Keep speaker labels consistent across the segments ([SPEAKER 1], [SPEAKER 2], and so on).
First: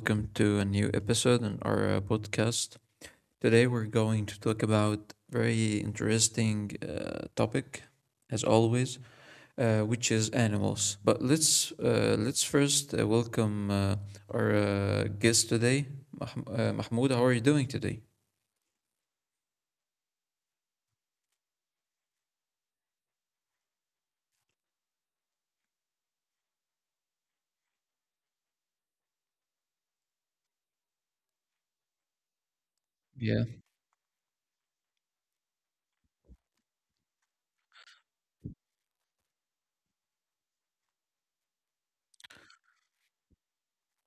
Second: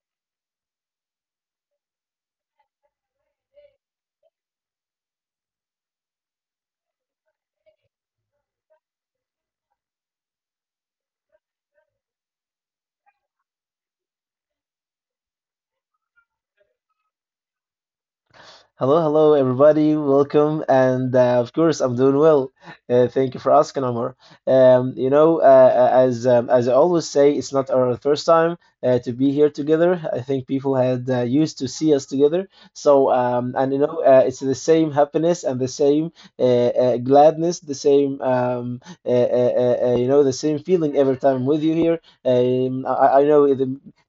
[SPEAKER 1] welcome to a new episode in our podcast. Today, we're going to talk about very interesting topic, as always, which is animals. But let's first welcome our guest today, Mahmoud. How are you doing today?
[SPEAKER 2] Hello, hello, everybody. Welcome. And of course, I'm doing well. Thank you for asking, Amar. As I always say, it's not our first time to be here together. I think people had used to see us together. So,
[SPEAKER 1] Yeah,
[SPEAKER 2] um, and you know, uh, it's the same happiness and the same uh, gladness, the same, the same feeling every time I'm with you here. I know it,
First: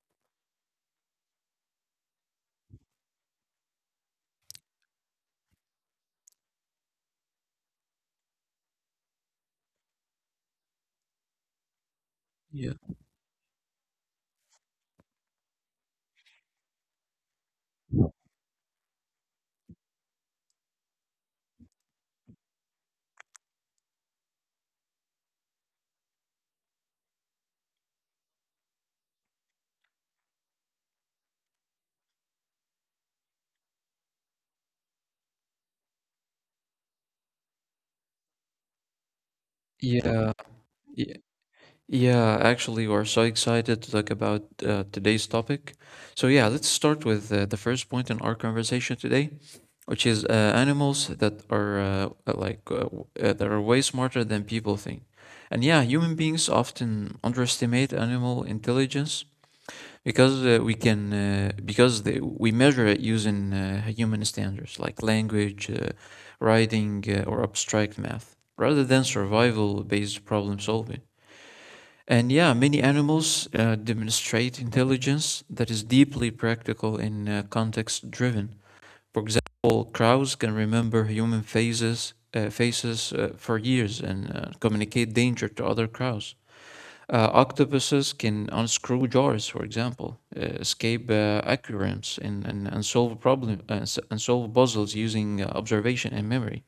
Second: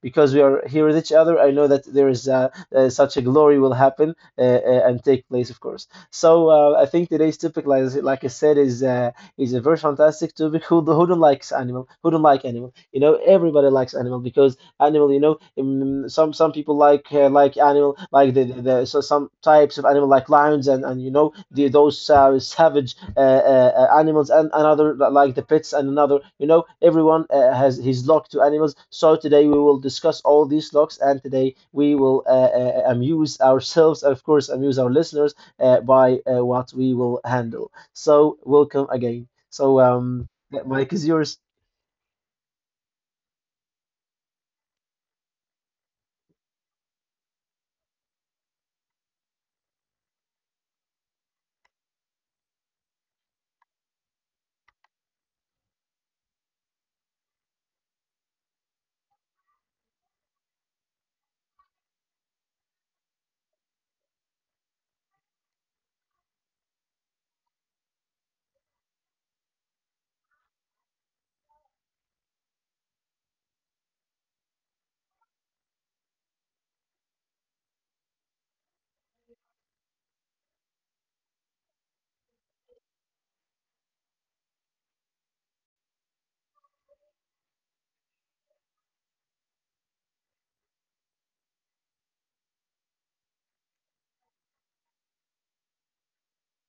[SPEAKER 2] because we are here with each other. I know that there is such a glory will happen and take place, of course. So I think today's topic, like I said, is a very fantastic topic. Who don't likes animal? Who don't like
[SPEAKER 1] yeah,
[SPEAKER 2] animal? You know, everybody likes animal because animal, you know, some people like animal like the some types of animal like lions and you know the those savage animals and another like the pets and another, you know, everyone has his lock to animals. So today we will discuss all these locks, and today we will amuse ourselves and of course amuse our listeners by what we will handle. So welcome again. So
[SPEAKER 1] yeah,
[SPEAKER 2] the mic is
[SPEAKER 1] yeah.
[SPEAKER 2] yours.
[SPEAKER 1] Yeah, actually, we're so excited to talk about today's topic. So, yeah, let's start with the first point in our conversation today which is animals that are that are way smarter than people think. And yeah, human beings often underestimate animal intelligence because we can because they, we measure it using human standards like language, writing, or abstract math, rather than survival-based problem solving. And yeah, many animals demonstrate intelligence that is deeply practical and context-driven for example, crows can remember human faces, for years and communicate danger to other crows. Octopuses can unscrew jars, for example, escape aquariums, and solve and solve puzzles using observation and memory.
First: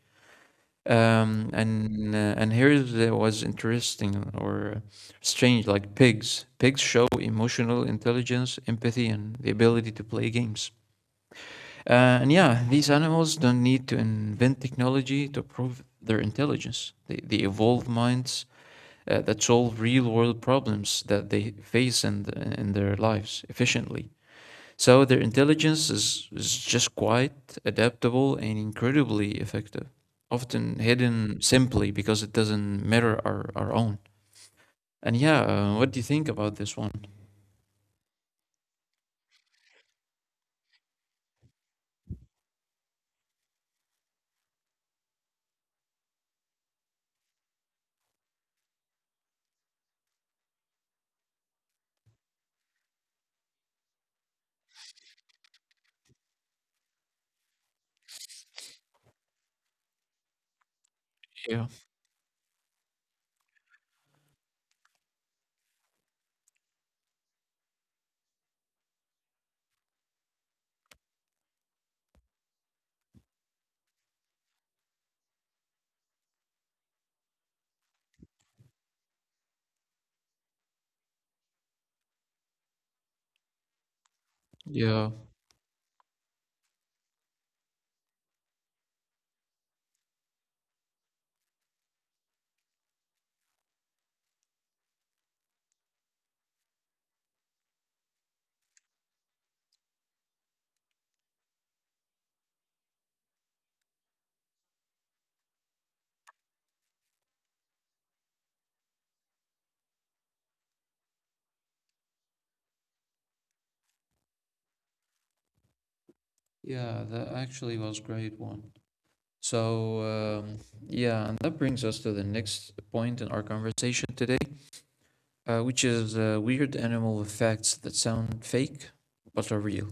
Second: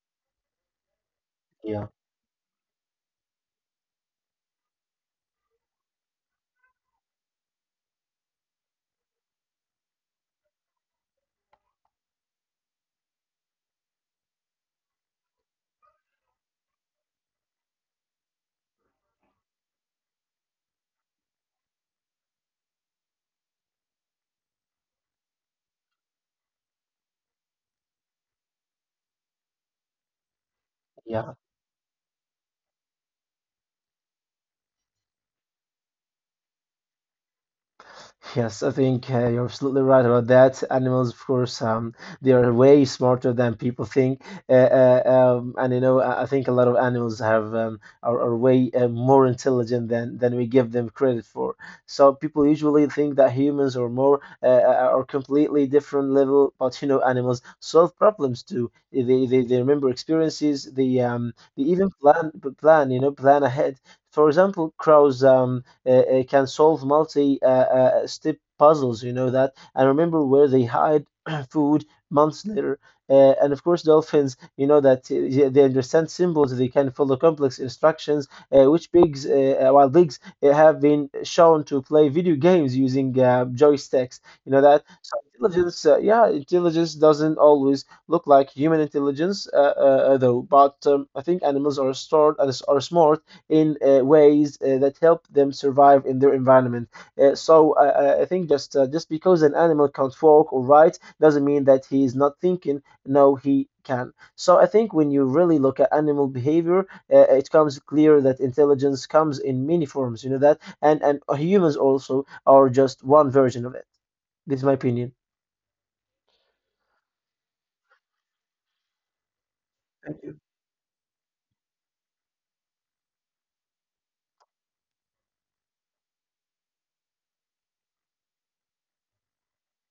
[SPEAKER 1] Um,
[SPEAKER 2] Yeah.
[SPEAKER 1] and uh, and here there was interesting or strange, like pigs. Pigs show emotional intelligence, empathy, and the ability to play games. And yeah, these animals don't need to invent technology to prove their intelligence. They evolve minds that solve real world problems that they face in their lives efficiently. So their intelligence is just quite adaptable and incredibly effective, often hidden simply because it doesn't mirror our own. And yeah, what do you think about this one?
[SPEAKER 2] Yes, I think you're absolutely right about that. Animals, of course, they are way smarter than people think, and you know, I think a lot of animals are way more intelligent than we give them credit for. So people usually think that humans are more are completely different level, but you know, animals solve problems too. They remember experiences. They
[SPEAKER 1] Yeah.
[SPEAKER 2] even plan, plan ahead. For example, crows can solve multi step puzzles. You know that. And remember where they hide food months later. And of course, dolphins, you know that, yeah, they understand symbols, they can follow complex instructions, which pigs, wild pigs, have been shown to play video games using joysticks. You know that?
[SPEAKER 1] Yeah.
[SPEAKER 2] So intelligence, yeah, intelligence doesn't always look like human intelligence, though, but I think animals are stored and are smart in ways that help them survive in their environment. So I think just because an animal can't walk or write doesn't mean that he is not thinking. No, he can. So I think when you really look at animal behavior, it comes clear that intelligence comes in many forms. You know that, and humans also are just one version of it. This is my opinion.
[SPEAKER 1] Yeah, that actually was great one. So, yeah, and that brings us to the next point in our conversation today, which is weird animal effects that sound fake but are real.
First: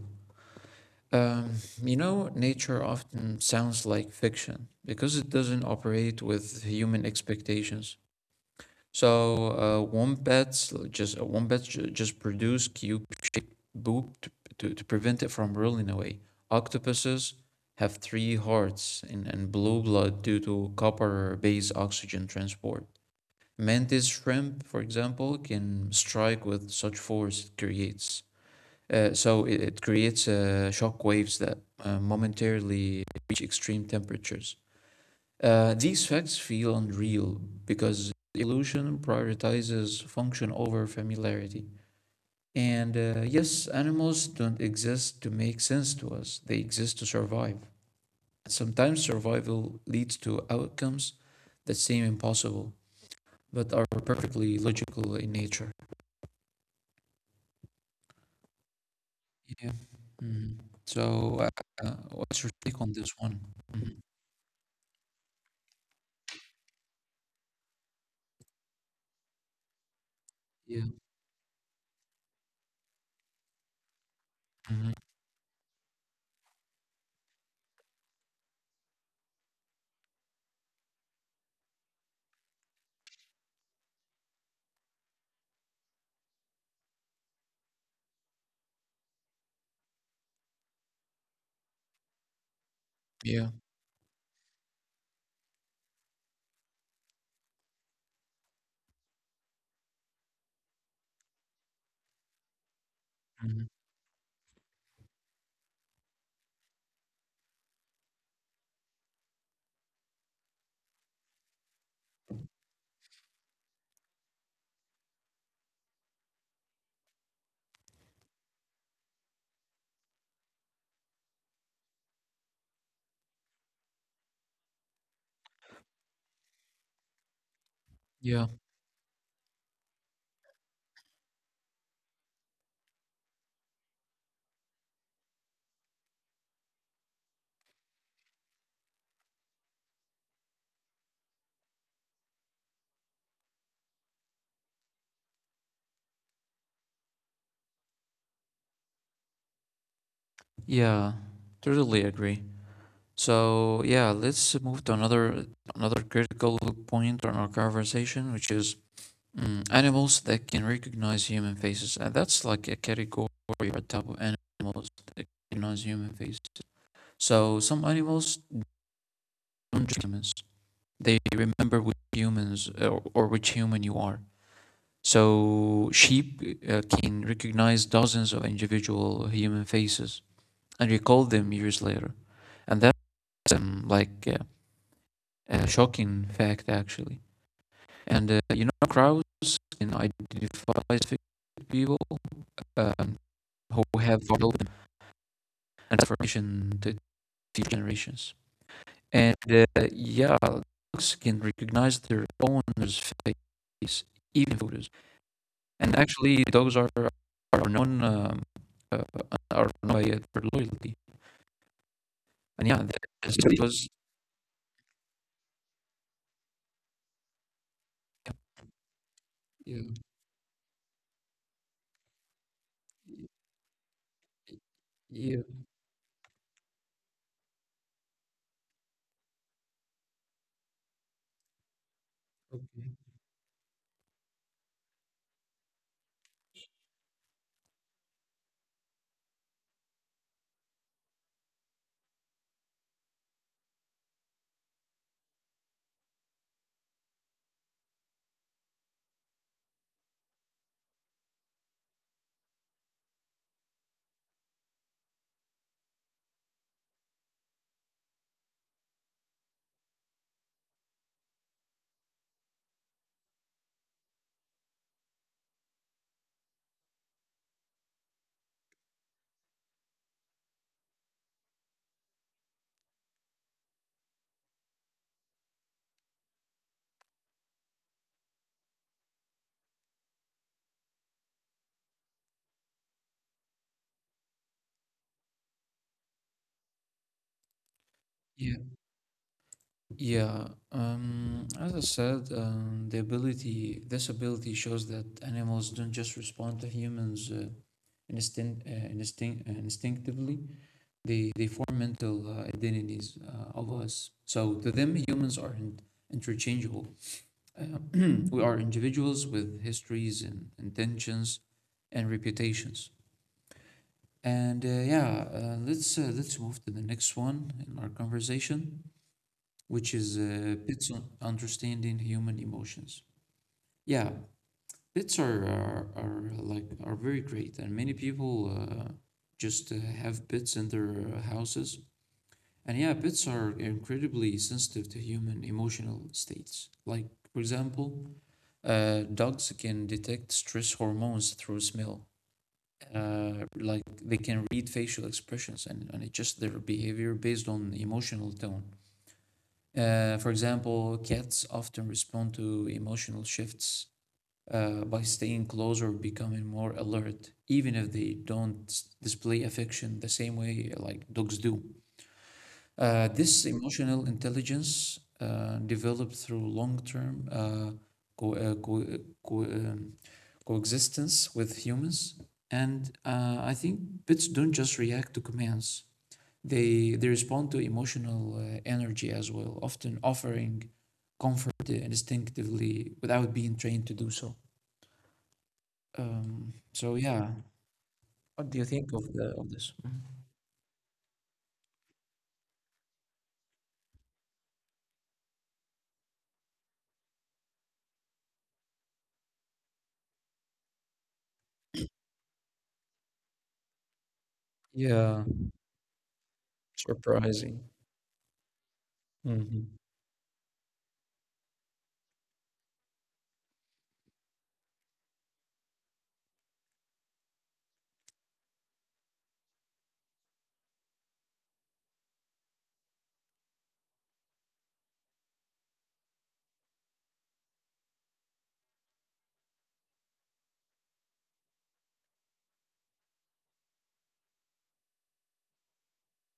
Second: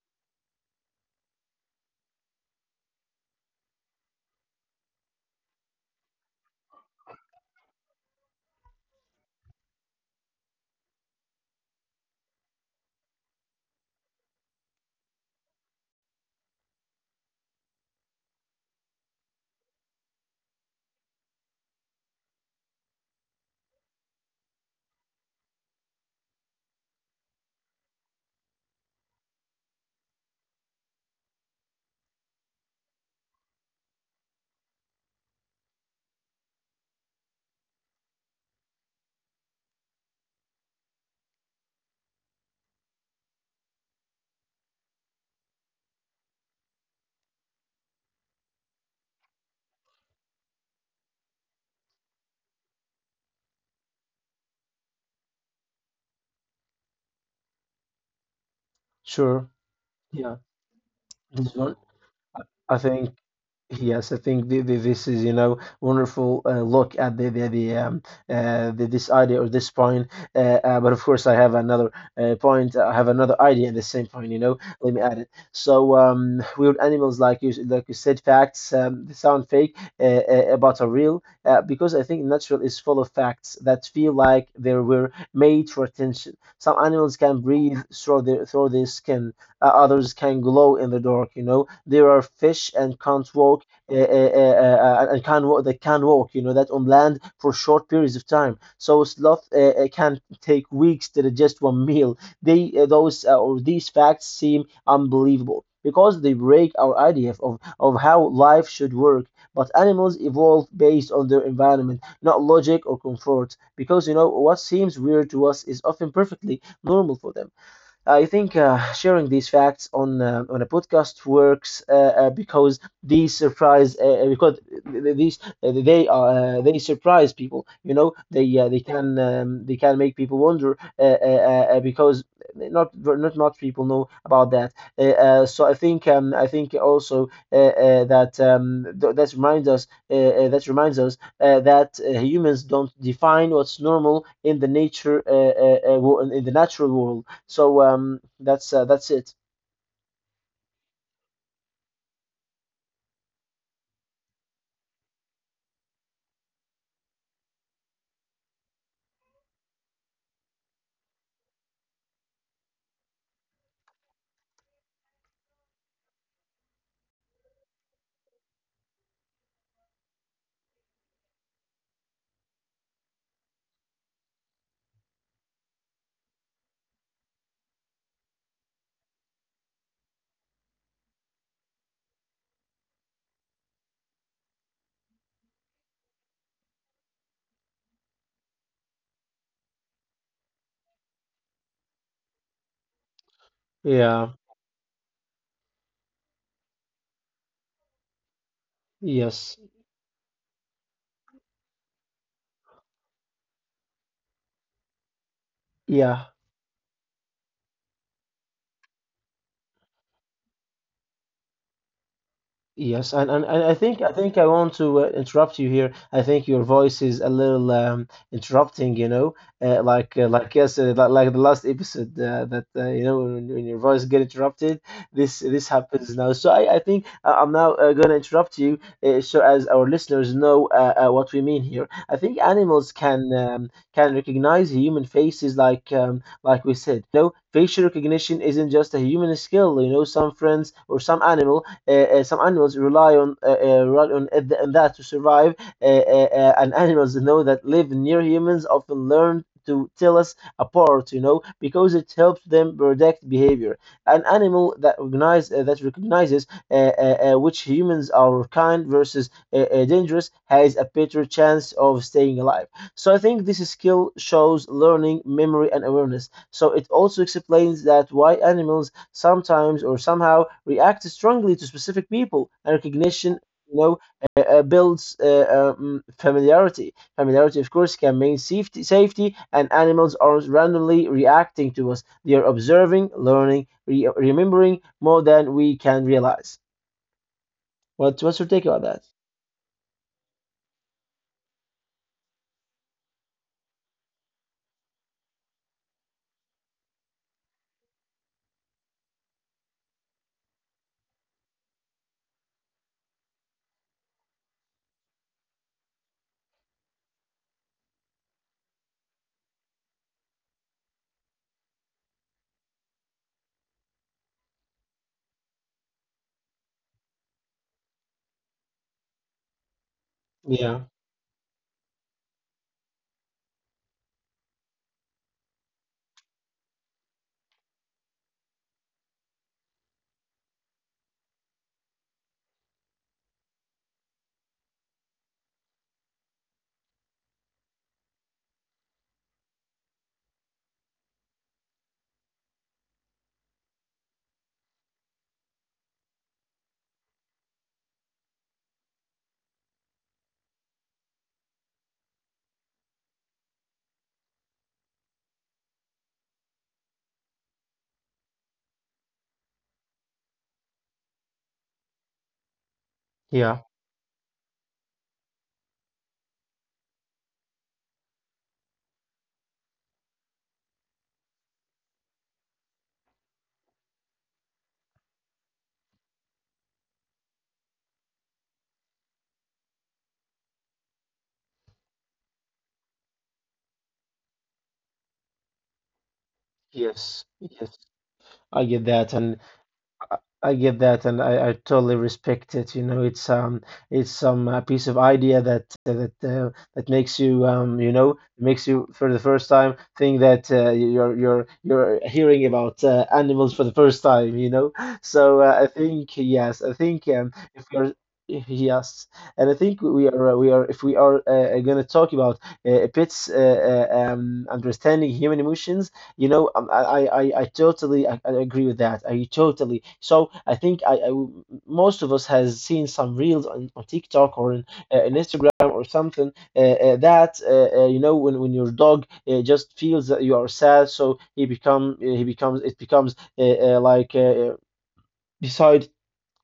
[SPEAKER 1] Um, you know, nature often sounds like fiction because it doesn't operate with human expectations. So wombats just produce cube-shaped boob to prevent it from rolling away. Octopuses have three hearts and blue blood due to copper-based oxygen transport. Mantis shrimp, for example, can strike with such force it creates. It creates shock waves that momentarily reach extreme temperatures. These facts feel unreal because evolution prioritizes function over familiarity. And yes, animals don't exist to make sense to us, they exist to survive. And sometimes survival leads to outcomes that seem impossible but are perfectly logical in nature.
[SPEAKER 2] Sure.
[SPEAKER 1] Yeah.
[SPEAKER 2] Yeah.
[SPEAKER 1] Mhm. So,
[SPEAKER 2] Mhm.
[SPEAKER 1] what's your
[SPEAKER 2] I
[SPEAKER 1] take on this
[SPEAKER 2] think
[SPEAKER 1] one? Mhm.
[SPEAKER 2] Yes, I think the, this is, you know, wonderful look at the this idea or this point. Uh, uh,
[SPEAKER 1] Yeah.
[SPEAKER 2] but of course, I have another point. I have another idea and the same point. You know, let
[SPEAKER 1] Mhm.
[SPEAKER 2] me add it. So, weird animals, like you, like you said, facts. They sound fake, but are real. Because I think natural is full of facts that feel like they were made for attention. Some animals can breathe through their skin, others can glow in the dark. You know, there are fish and can't
[SPEAKER 1] Yeah.
[SPEAKER 2] walk, and can walk. They can walk. You know that, on land for short periods of time. So sloth can take weeks to digest one meal. They those or
[SPEAKER 1] Mhm.
[SPEAKER 2] These facts seem unbelievable because they break our idea of how life should work. But animals evolve based on their environment, not logic or comfort. Because, you know, what seems weird to us is often perfectly normal for them. I think sharing these facts on a podcast works because these surprise because these they are they surprise people. You know,
[SPEAKER 1] Yeah.
[SPEAKER 2] they can, they can make people wonder because not, not much people know about that. So I think, I think also that reminds us that humans don't define what's normal in the nature, in the natural world. So that's it.
[SPEAKER 1] Yeah. Totally agree. So yeah, let's move to another another critical point on our conversation, which is animals that can recognize human faces, and that's like a category or a type of animals that recognize human faces. So some animals don't just humans; they remember which humans or which human you are. So sheep can recognize dozens of individual human faces and recall them years later, and that's um, like uh, a shocking fact actually. And you know, Krauss can identify specific people um, who have
[SPEAKER 2] Yeah,
[SPEAKER 1] developed and information to future generations. And
[SPEAKER 2] yes,
[SPEAKER 1] yeah, dogs can recognize their owner's face, even photos. And
[SPEAKER 2] yeah.
[SPEAKER 1] actually, dogs are known um, uh, are known by their loyalty. And yeah, that
[SPEAKER 2] Yes, and,
[SPEAKER 1] is
[SPEAKER 2] and,
[SPEAKER 1] But
[SPEAKER 2] and I
[SPEAKER 1] because
[SPEAKER 2] think I think I want to interrupt you here. I think your voice is a little interrupting, you know,
[SPEAKER 1] Yeah,
[SPEAKER 2] like the last episode that you know, when your voice get interrupted. This
[SPEAKER 1] yeah,
[SPEAKER 2] this happens now. So I think, I'm now gonna interrupt you, so as our listeners know what we mean here. I think animals
[SPEAKER 1] okay.
[SPEAKER 2] can, can recognize human faces, like, like we said. You know, facial recognition isn't just a human skill. You know, some friends or some animals, some animals rely on rely on that to survive, and animals, you know, that live near humans often learn to tell us apart, you know, because it helps them predict behavior. An animal that recognizes which humans are kind versus dangerous has a better chance of staying alive. So I think this skill shows learning, memory, and awareness. So it also explains that why animals sometimes or somehow react strongly to specific people. And recognition, you know, builds, familiarity. Familiarity, of course, can mean safety. Safety. And animals are randomly reacting to us. They are observing, learning, remembering more than we can realize. What, what's your
[SPEAKER 1] Yeah.
[SPEAKER 2] take about that?
[SPEAKER 1] Yeah, as I said, this ability shows that animals don't just respond to humans instinctively. They form mental identities of us. So to them, humans are not interchangeable. Uh, we are individuals with histories and intentions and reputations. And yeah, let's move to the next one in our conversation which is
[SPEAKER 2] Yeah,
[SPEAKER 1] Pitt's on understanding human emotions. Yeah, Pitts are like are very great, and many people just have Pitts in their houses. And yeah, Pitts are incredibly sensitive to human emotional states. Like for example, dogs can detect stress hormones through smell. Like they can read facial expressions and adjust their behavior based on emotional tone. For example, cats often respond to emotional shifts by staying close or becoming more alert, even if they don't display affection the same way like dogs do. This
[SPEAKER 2] yeah,
[SPEAKER 1] emotional intelligence developed through long-term co- uh, co- uh, co- um, coexistence with humans, and I think pets don't just react to commands. They respond to emotional energy as well, often offering comfort instinctively without being trained to do so. So yeah,
[SPEAKER 2] yes, yes,
[SPEAKER 1] what do you
[SPEAKER 2] i get
[SPEAKER 1] think of
[SPEAKER 2] that
[SPEAKER 1] the
[SPEAKER 2] and
[SPEAKER 1] of this?
[SPEAKER 2] I get that, and I totally respect it. You know, it's some piece of idea that that makes you, you know, makes you for the first time think that you're hearing about animals for the first time. You know,
[SPEAKER 1] Yeah,
[SPEAKER 2] so I think yes, I think, if
[SPEAKER 1] surprising.
[SPEAKER 2] you're yes, and I
[SPEAKER 1] Mm-hmm.
[SPEAKER 2] think we are we are, if we are going to talk about pets understanding human emotions, you know, I agree with that. I totally. So I think I Most of us has seen some reels on TikTok or in Instagram or something, that you know, when your dog just feels that you are sad, so he become he becomes it becomes, like, uh, beside,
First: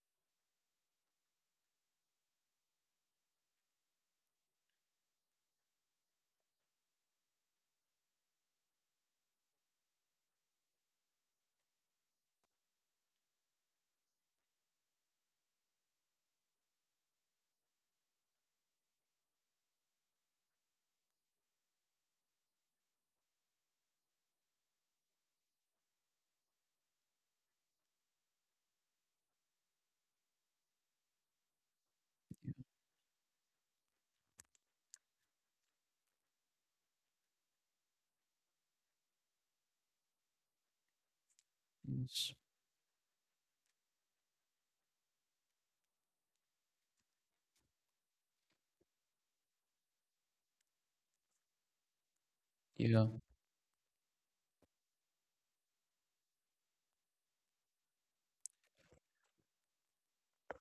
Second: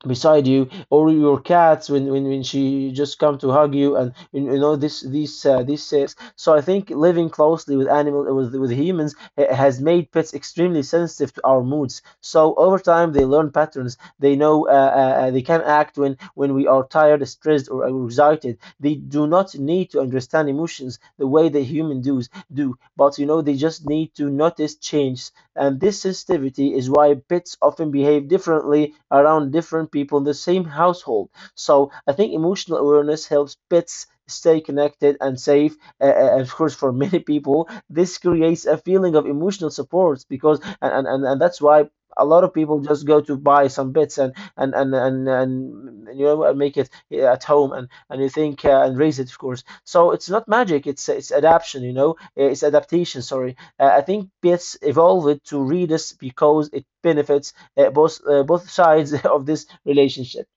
[SPEAKER 2] beside you, or your cats when she just come to hug you and you, you know this, these, these sets. So I think living closely with animals, with humans, has made pets extremely sensitive to our moods. So over time they learn patterns, they know, they can act when we are tired, stressed, or excited. They do not need to understand emotions the way the human does do, but you know, they just need to notice change. And this sensitivity is why pets often behave differently around different people in the same household. So I think emotional awareness helps pets stay connected and safe. Of course, for many people, this creates a feeling of emotional support because, and that's why. A
[SPEAKER 1] Yes.
[SPEAKER 2] lot of people just go to buy some bits and, you know, and make it at home and you think and raise it, of course. So it's not magic. It's adaptation. You know, eh, it's
[SPEAKER 1] Yeah.
[SPEAKER 2] adaptation. Sorry. I think PETS evolved to readers because it benefits both both sides of this relationship.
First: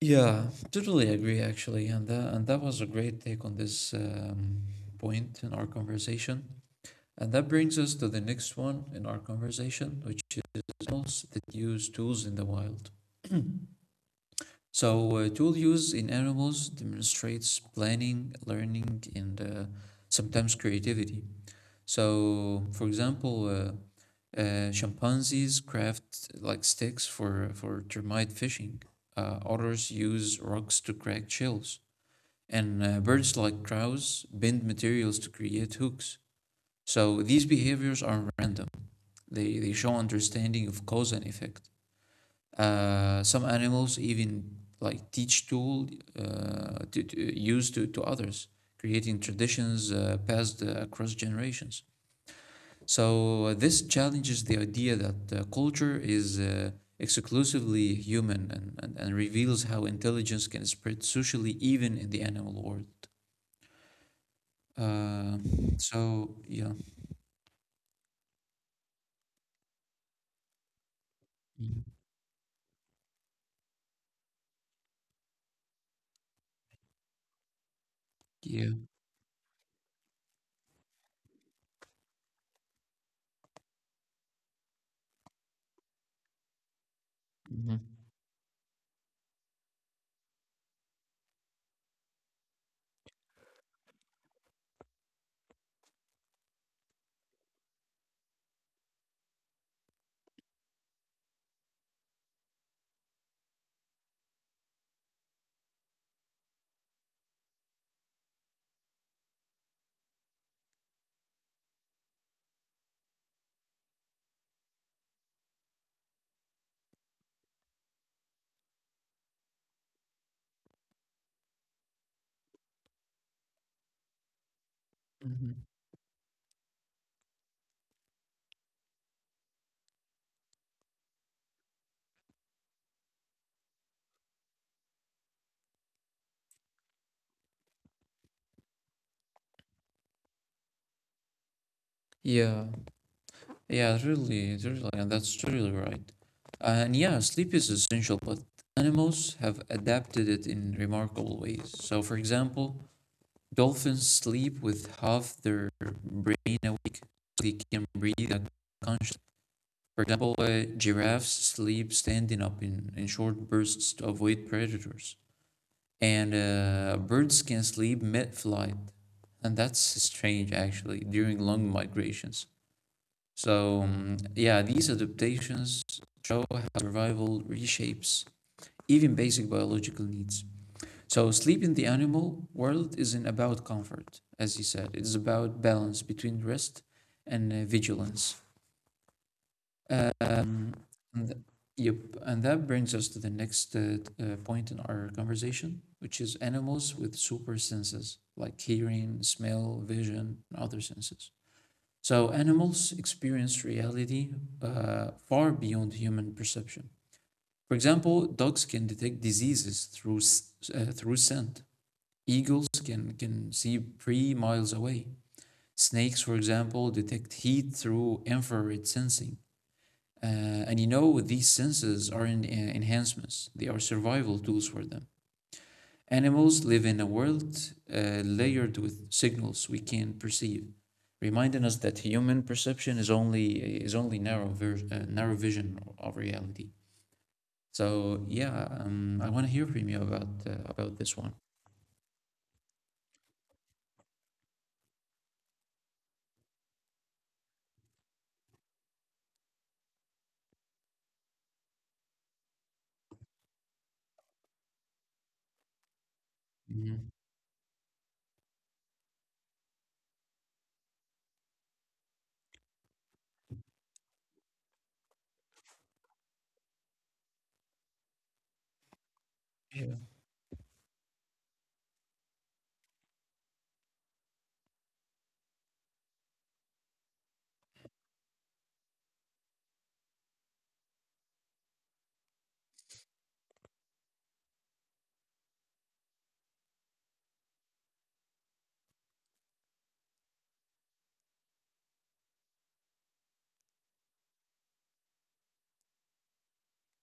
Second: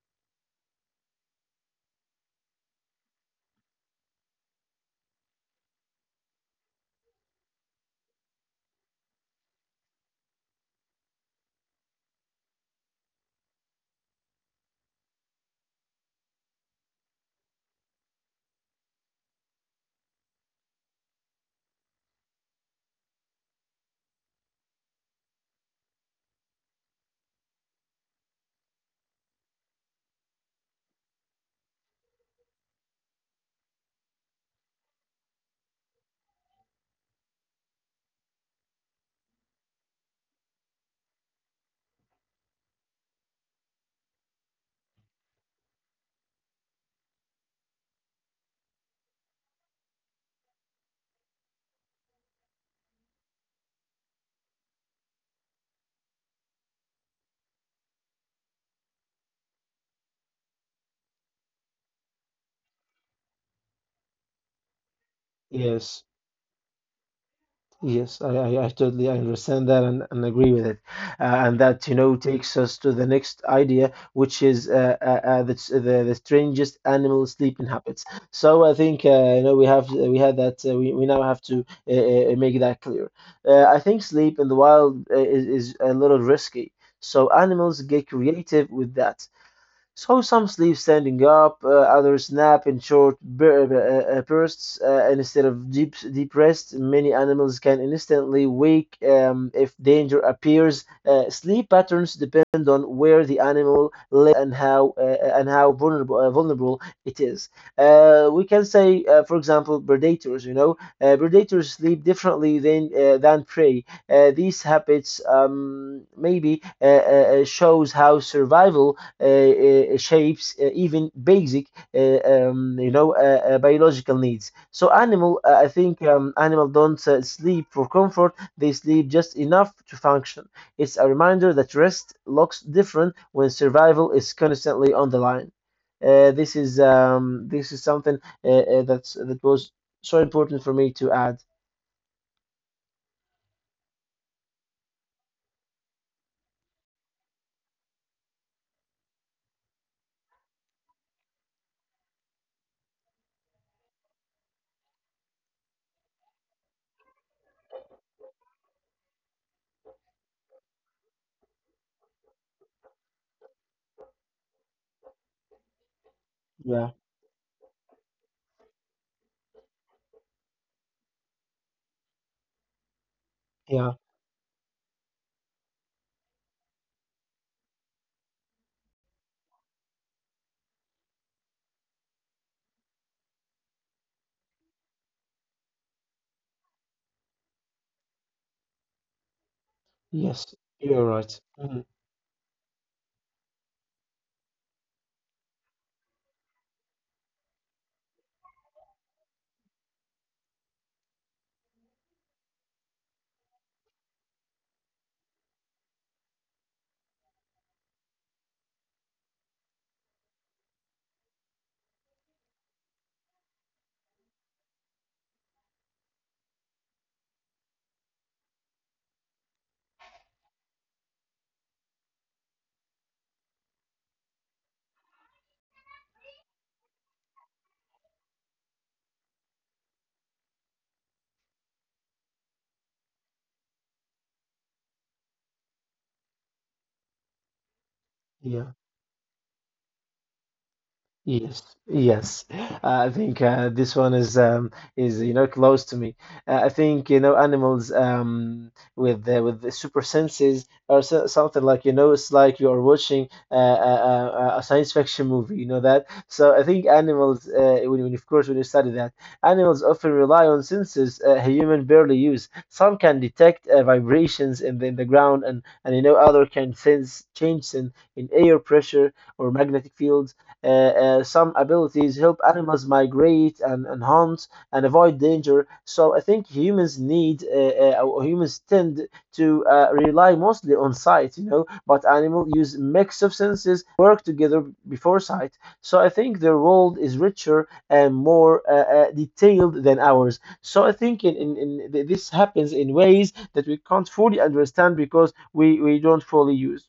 [SPEAKER 1] Yeah, totally agree actually, and that was a great take on this point in our conversation. And that brings us to the next one in our conversation, which is animals that use tools in the wild. So, tool use in animals demonstrates planning, learning, and sometimes creativity. So, for example, chimpanzees craft like sticks for termite fishing. Otters use rocks to crack shells, and birds like crows bend materials to create hooks. So, these behaviors aren't random; they show understanding of cause and effect. Some animals even like teach tool to to others, creating traditions passed across generations. So this challenges the idea that culture is exclusively human and reveals how intelligence can spread socially even in the animal world. Uh,
[SPEAKER 2] Yes.
[SPEAKER 1] so yeah,
[SPEAKER 2] Yes, I totally understand that and agree with it. And that, you know, takes us to the next idea, which is the strangest animal sleeping habits. So I
[SPEAKER 1] yeah.
[SPEAKER 2] think, you know, we now have to make that clear. I think sleep in the wild is a little risky. So animals
[SPEAKER 1] Hmm.
[SPEAKER 2] get creative with that. So some sleep standing up, others nap in short bursts, instead of deep, deep rest. Many animals can instantly wake if danger appears. Sleep patterns depend on where the animal lives and how vulnerable vulnerable it is. We can say, for example, predators. You know, predators sleep differently than than prey. These habits maybe shows how survival uh, shapes, even basic, biological needs. So animal,
[SPEAKER 1] Hmm.
[SPEAKER 2] I think animal don't sleep for comfort. They sleep just enough to function. It's a reminder that rest looks different when survival is constantly on the line. This is this is something that was so important for me to add.
[SPEAKER 1] Yeah, Yeah, really, and that's really right. And yeah, sleep is essential, but animals have adapted it in remarkable ways. So, for example, dolphins sleep with half their brain awake, so they can breathe unconsciously. For example, giraffes sleep standing up in short bursts to avoid predators. And
[SPEAKER 2] Yeah,
[SPEAKER 1] birds can sleep mid-flight, and that's strange actually, during long migrations. So,
[SPEAKER 2] yeah,
[SPEAKER 1] yeah, these adaptations show how survival reshapes even basic biological needs. So, sleep in the animal world isn't about comfort, as you said, it's about balance between rest and vigilance. Um,
[SPEAKER 2] yes, you're
[SPEAKER 1] and
[SPEAKER 2] right.
[SPEAKER 1] th-
[SPEAKER 2] Mhm.
[SPEAKER 1] yep, and that brings us to the next point in our conversation, which is animals with super senses like hearing, smell, vision, and other senses. So animals experience reality far beyond human perception. For example, dogs can detect diseases through through scent. Eagles can see 3 miles away. Snakes, for example, detect heat through infrared sensing. And you know, these senses are enhancements. They are survival tools for them. Animals live in a world layered with signals we can perceive, reminding us that human perception is only narrow vision of reality. So
[SPEAKER 2] Yeah.
[SPEAKER 1] yeah, I want to hear from you about this one.
[SPEAKER 2] Yes, yes. I think this one is is, you know, close to me. I think, you know, animals, with the super senses or so, something like, you know, it's like you are watching a science fiction movie. You know that. So I think
[SPEAKER 1] Mhm.
[SPEAKER 2] animals, when of course when you study that, animals often rely on senses human barely use. Some can detect vibrations in in the ground, and you know other can sense changes in air pressure or
[SPEAKER 1] Yeah,
[SPEAKER 2] magnetic fields. Some abilities help animals migrate and hunt and avoid danger. So I think humans need, or humans tend to rely mostly on sight, you know, but animals use mix of senses, work together before sight. So I think their world is richer and more detailed than ours. So I think this happens in ways that we can't fully understand because we don't fully use.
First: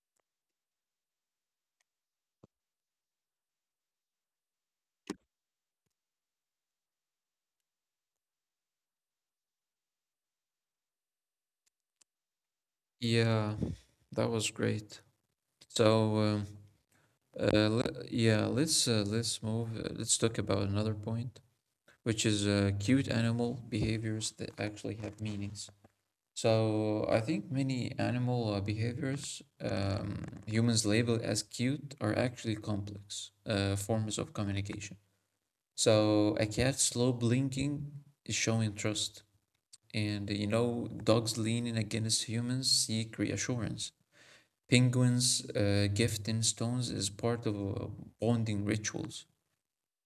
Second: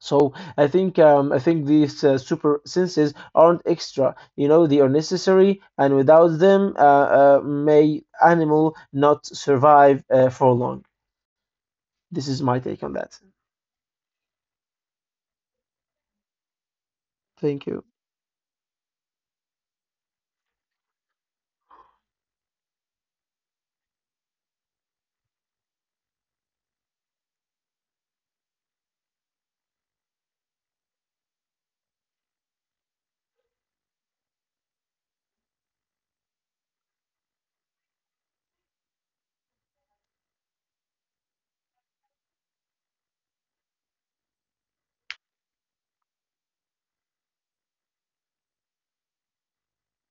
[SPEAKER 2] So I think these super senses aren't extra. You know, they are necessary, and without them, may animal not survive for long. This is my take on that.
[SPEAKER 1] yeah, that was great. So um,
[SPEAKER 2] Thank you.
[SPEAKER 1] yeah, let's move. Let's talk about another point, which is cute animal behaviors that actually have meanings. So I think many animal behaviors humans label as cute are actually complex forms of communication. So a cat's slow blinking is showing trust, and you know dogs leaning against humans seek reassurance. Penguins gifting stones is part of bonding rituals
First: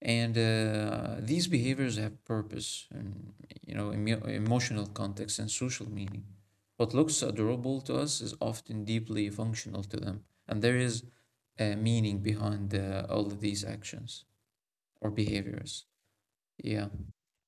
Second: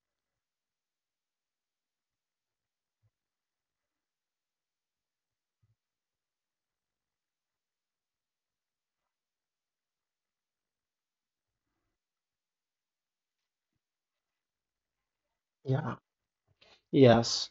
[SPEAKER 1] and these behaviors have purpose and you know emotional context and social meaning what looks adorable to us is often deeply functional to them and there is a meaning behind all of these actions or behaviors
[SPEAKER 2] Yeah.
[SPEAKER 1] yeah
[SPEAKER 2] Yes.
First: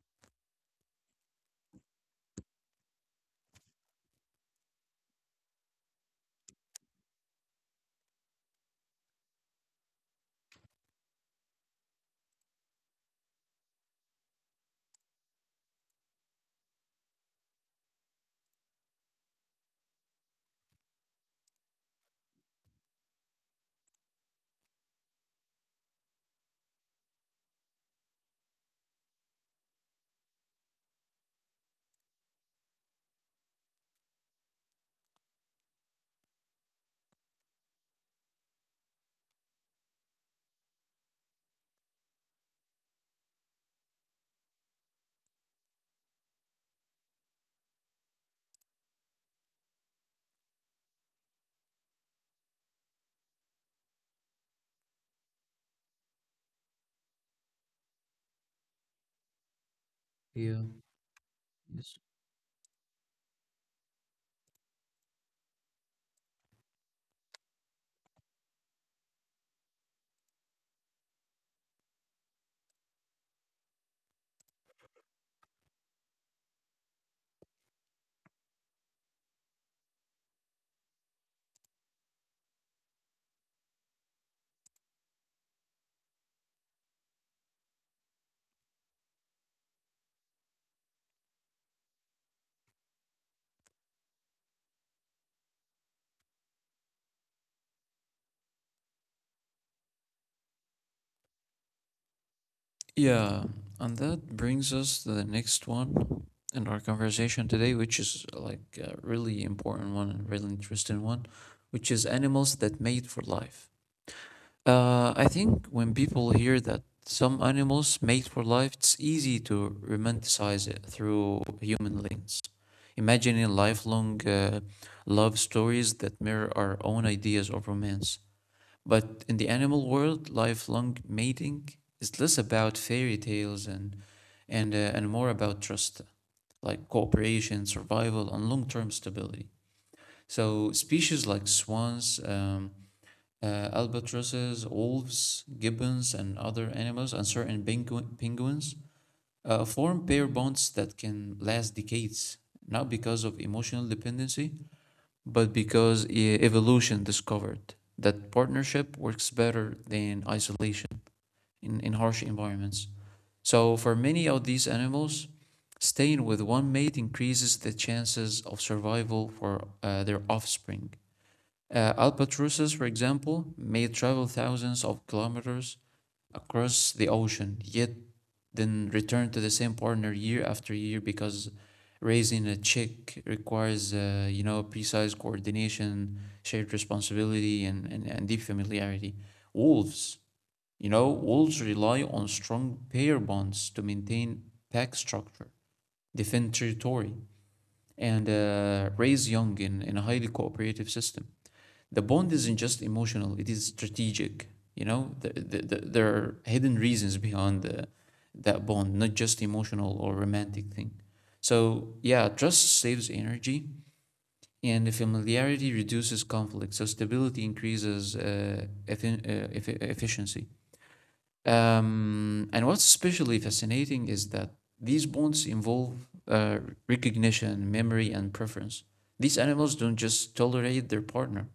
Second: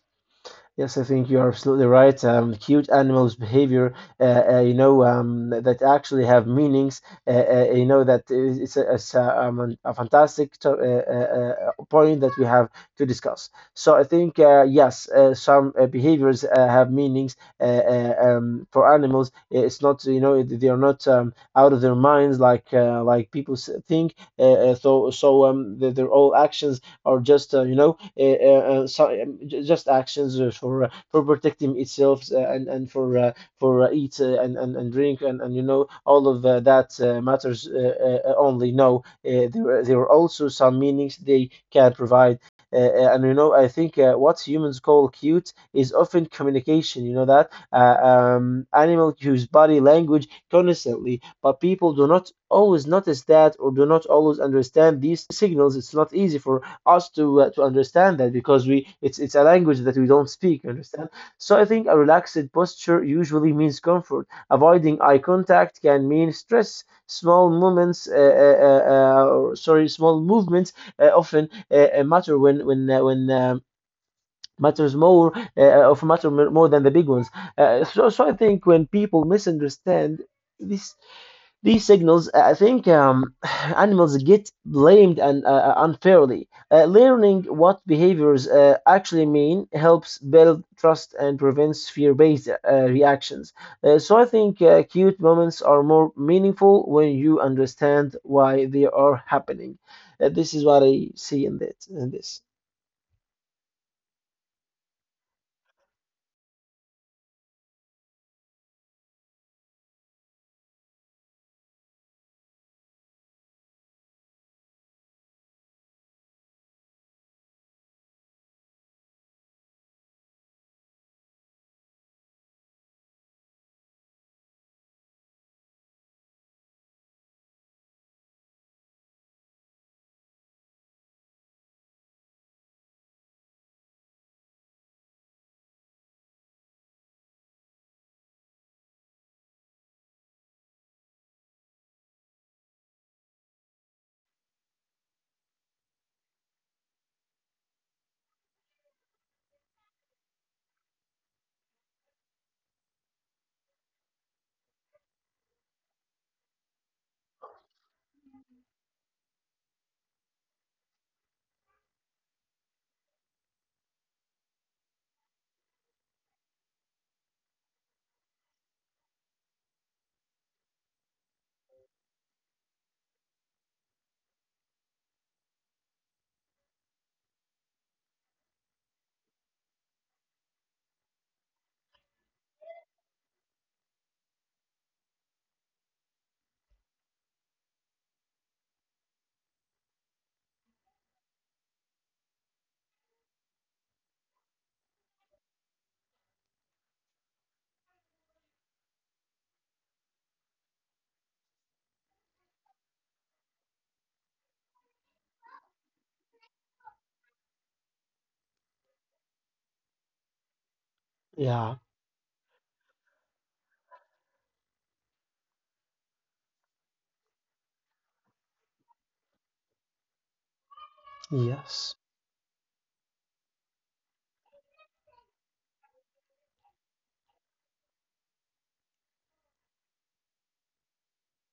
[SPEAKER 2] Yes, I think you're absolutely right. Cute animals' behavior, that actually have meanings. You know that is- it's a fantastic point that we have to discuss. So I think, yes, some behaviors have meanings for animals. It's not, you know, they are not out of their minds like people think. So their all actions or just, you know, just actions for protecting itself and for eat, and drink and you know all of that matters only no there there are also some meanings they can provide. And you know, I think, what humans call cute is often communication. You know that. Animal use body language constantly, but people do not always notice that or do not always understand these signals. It's not easy for us to understand that because we it's a language that we don't speak. You
[SPEAKER 1] yeah
[SPEAKER 2] understand? So I think a
[SPEAKER 1] yes.
[SPEAKER 2] relaxed posture usually means comfort. Avoiding eye contact can mean stress. Small moments, or, sorry, small movements often matter when when. Matters more of matter more than the big ones. So I think when people misunderstand this these signals, I think, animals get blamed and unfairly. Learning what behaviors actually mean helps build trust and prevents fear-based reactions. So I think cute moments are more meaningful when you understand why they are happening. This is what I see in this.
[SPEAKER 1] Yeah and that brings us to the next one in our conversation today which is like a really important one and really interesting one which is animals that mate for life. I think when people hear that some animals mate for life, it's easy to romanticize it through human lens, imagining lifelong love stories that mirror our own ideas of romance. But in the animal world, lifelong mating is less about fairy tales and more about trust, like cooperation, survival, and long-term stability. So species like swans. Albatrosses, wolves, gibbons, and other animals, and certain penguins, form pair bonds that can last decades, not because of emotional dependency, but because evolution discovered that partnership works better than isolation in harsh environments. So, for many of these animals, staying with one mate increases the chances of survival for their offspring. Albatrosses, for example, may travel thousands of kilometers across the ocean, yet then return to the same partner year after year because raising a chick requires, you know, precise coordination, shared responsibility, and deep familiarity. Wolves, you know, wolves rely on strong pair bonds to maintain pack structure, defend territory, and raise young in a highly cooperative system. The bond isn't just emotional; it is strategic. You know, there are hidden reasons behind that bond, not just emotional or romantic thing.
[SPEAKER 2] Yeah.
[SPEAKER 1] So yeah, trust saves energy, and the familiarity reduces conflict. So stability increases efficiency.
[SPEAKER 2] Yes.
[SPEAKER 1] And what's especially fascinating is that these bonds involve recognition, memory, and preference. These animals don't just tolerate their partner,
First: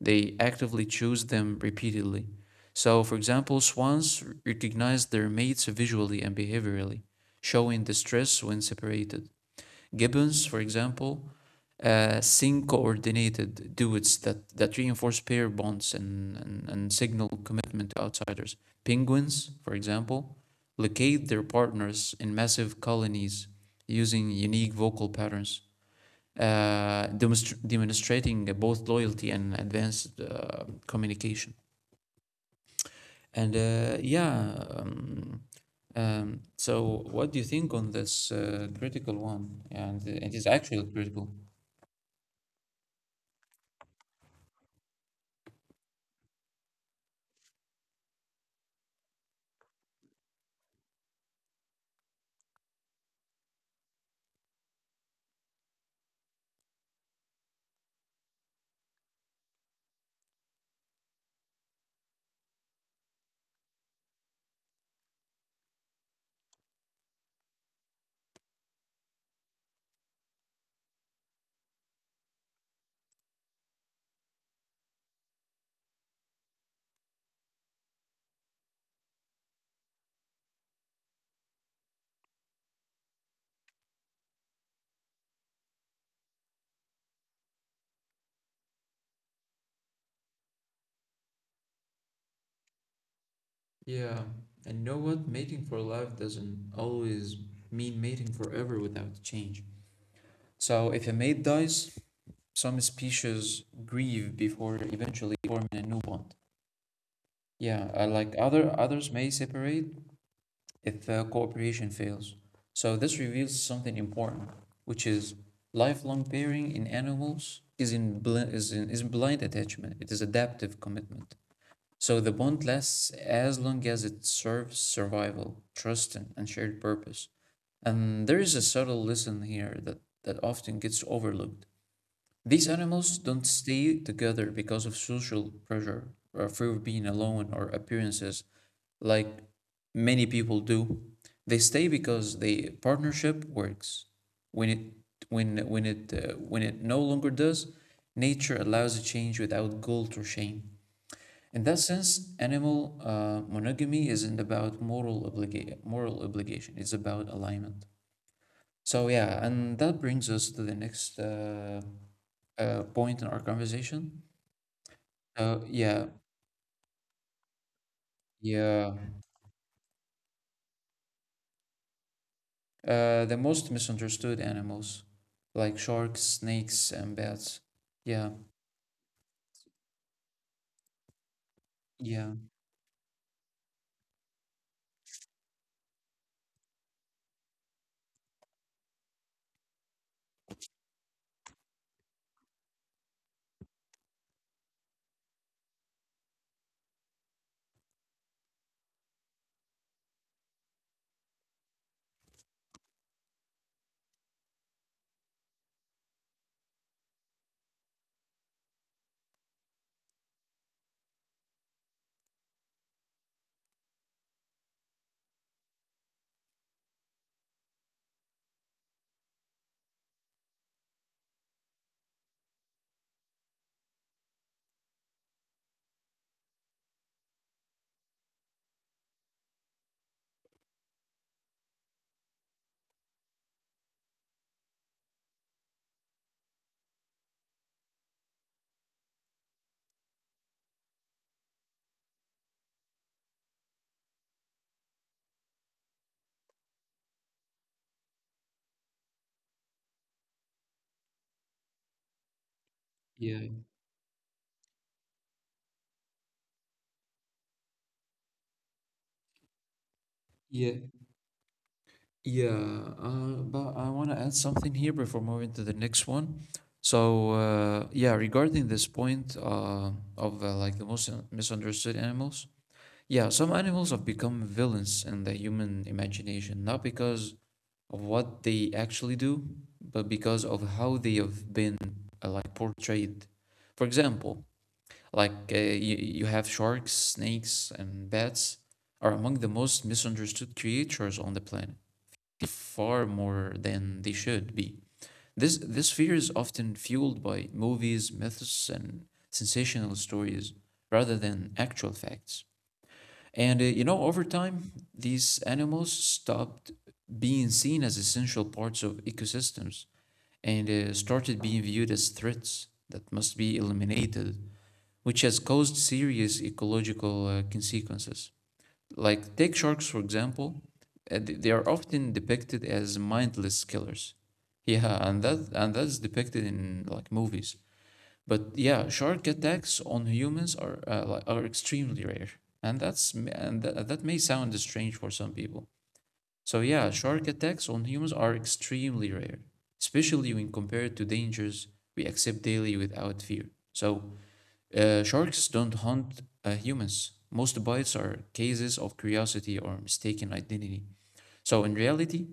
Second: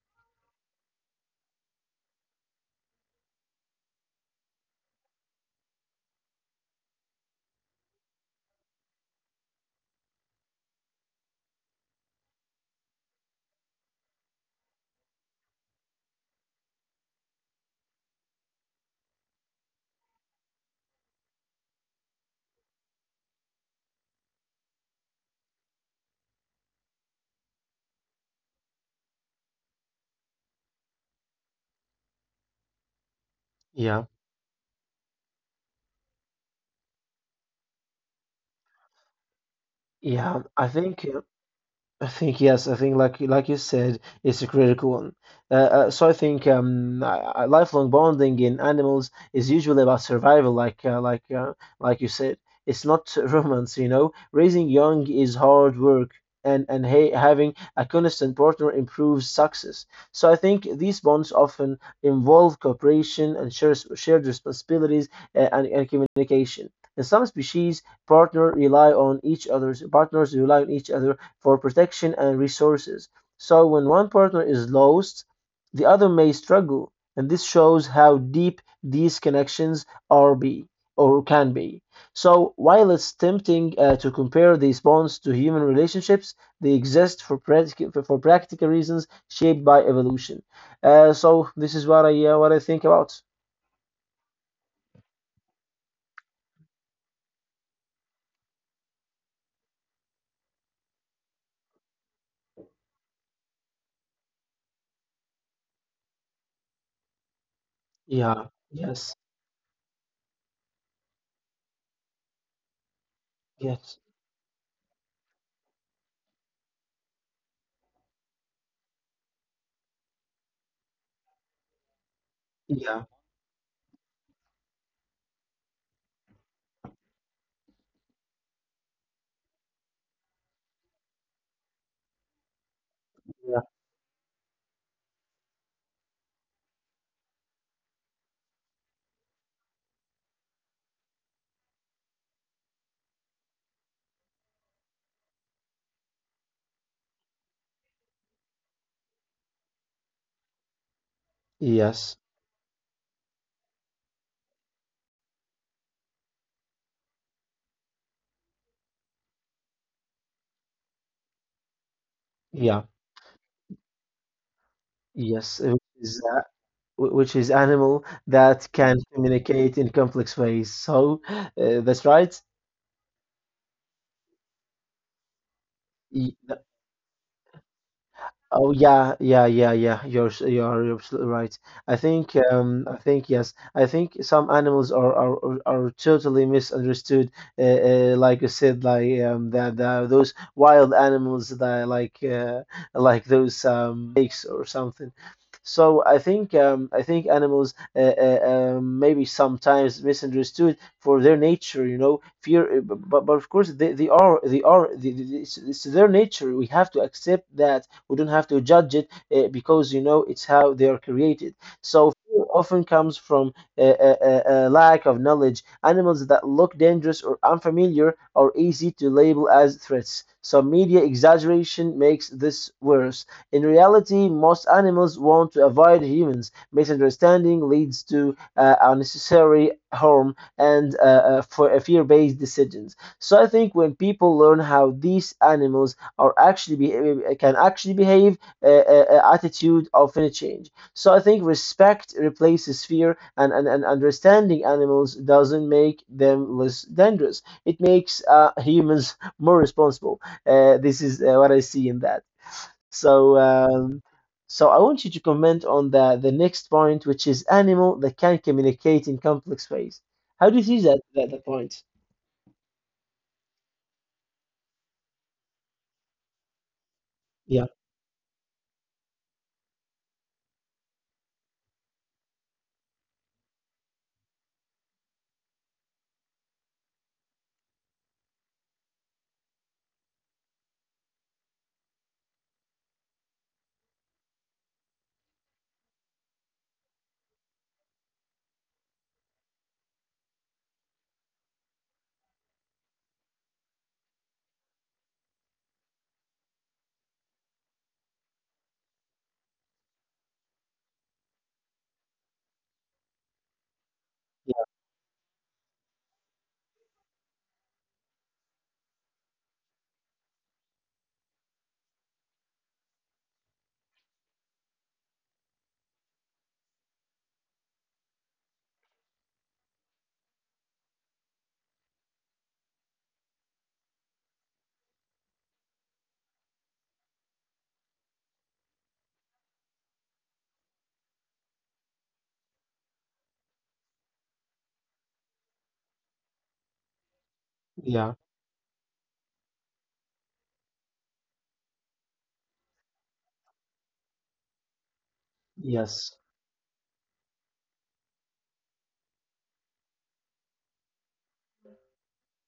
[SPEAKER 1] they actively choose them repeatedly. So, for example, swans recognize their mates visually and behaviorally, showing distress when separated. Gibbons, for example, sync-coordinated duets that reinforce pair bonds and, and signal commitment to outsiders. Penguins, for example, locate their partners in massive colonies using unique vocal patterns, demonstrating both loyalty and advanced communication. And
[SPEAKER 2] Yeah.
[SPEAKER 1] so what do you think on this critical one? And it is
[SPEAKER 2] Yeah. I
[SPEAKER 1] actually
[SPEAKER 2] think.
[SPEAKER 1] critical.
[SPEAKER 2] I think, yes, I think like you said, it's a critical one. So I think Lifelong bonding in animals is usually about survival, like like you said. It's not romance, you know. Raising young is hard work, and ha having a constant partner improves success. So I think these bonds often involve cooperation and shared responsibilities and communication. In some species, partners rely on each other for protection and resources. So when one partner is lost, the other may struggle, and this shows how deep these connections are be or can be. So while it's tempting to compare these bonds to human relationships, they exist for practical reasons shaped by evolution. So this is what I think about.
[SPEAKER 1] Yeah, and you know what? Mating for life doesn't always mean mating forever without change. So if a mate dies, some species grieve before eventually forming a new bond. Yeah,
[SPEAKER 2] Yeah.
[SPEAKER 1] like other
[SPEAKER 2] Yes.
[SPEAKER 1] others may separate if cooperation fails. So this reveals
[SPEAKER 2] Yes.
[SPEAKER 1] something important, which is lifelong pairing in animals is in bl is in, is blind attachment. It is adaptive commitment. So the bond
[SPEAKER 2] Yeah.
[SPEAKER 1] lasts as long as it serves survival, trust, and shared purpose. And there is a subtle lesson here that often gets overlooked. These animals don't
[SPEAKER 2] Yeah.
[SPEAKER 1] stay together because of social pressure or fear of being alone or appearances like many people do. They stay because the partnership works. When it when it no longer does, nature allows a change without guilt or shame. In that
[SPEAKER 2] Yes.
[SPEAKER 1] sense, animal monogamy isn't about moral obligation. It's about alignment. So yeah, and that brings us to the next
[SPEAKER 2] Yeah.
[SPEAKER 1] point in our conversation.
[SPEAKER 2] Yes.
[SPEAKER 1] Uh,
[SPEAKER 2] It is.
[SPEAKER 1] yeah,
[SPEAKER 2] Which is animal that can
[SPEAKER 1] yeah.
[SPEAKER 2] communicate in complex ways. So that's right.
[SPEAKER 1] The most misunderstood animals, like sharks, snakes, and bats. Yeah,
[SPEAKER 2] Oh yeah, yeah, yeah, yeah. You're absolutely right. I think
[SPEAKER 1] yeah,
[SPEAKER 2] I think, yes. I think some animals are totally misunderstood. Like you said, like that the those wild animals that, like, those lakes or something. So I think animals maybe sometimes misunderstood for their nature. You know, fear. But of course they are they are they- it's their nature. We have to accept that. We don't have to judge it, because you know it's how they are created. So fear often comes from a lack of knowledge. Animals that look dangerous or unfamiliar are easy to label as threats. Some media exaggeration makes this worse. In reality, most animals want to avoid humans. Misunderstanding leads to unnecessary harm and for fear-based decisions. So I think when people learn how these animals or actually be can actually behave, attitude of any change. So I think respect replaces fear, and understanding animals doesn't make them less dangerous. It makes humans more responsible. This is what I see in that. So
[SPEAKER 1] yeah,
[SPEAKER 2] I want you to comment on the next point, which is animal that can communicate in complex ways. How do you see
[SPEAKER 1] yeah.
[SPEAKER 2] that the point?
[SPEAKER 1] Yeah, but I want to add something here before moving to the next one. So,
[SPEAKER 2] Yeah,
[SPEAKER 1] yeah, regarding this point of like the most misunderstood animals, yeah, some animals have become villains in the human imagination, not because of what they actually do, but because of how they have been like portrayed. For example, you, you have sharks, snakes, and bats are among the most misunderstood creatures on the planet, far more than they should be. This fear is often fueled by movies, myths, and sensational stories rather than actual facts. And you know, over
[SPEAKER 2] yeah,
[SPEAKER 1] time, these animals stopped being seen as essential parts of ecosystems and started being viewed as threats that must be eliminated, which has caused serious ecological consequences. Like, take sharks, for example. They are often depicted as mindless killers. Yeah, and that's depicted in like movies. But yeah, shark attacks on humans are like, are extremely rare, and that's m- and tha- that may sound strange for some people. So yeah, shark attacks on
[SPEAKER 2] yeah.
[SPEAKER 1] humans are extremely rare, especially when compared to dangers we accept daily without fear. So sharks don't
[SPEAKER 2] Yes.
[SPEAKER 1] hunt humans. Most bites are cases of curiosity or mistaken identity. So, in reality,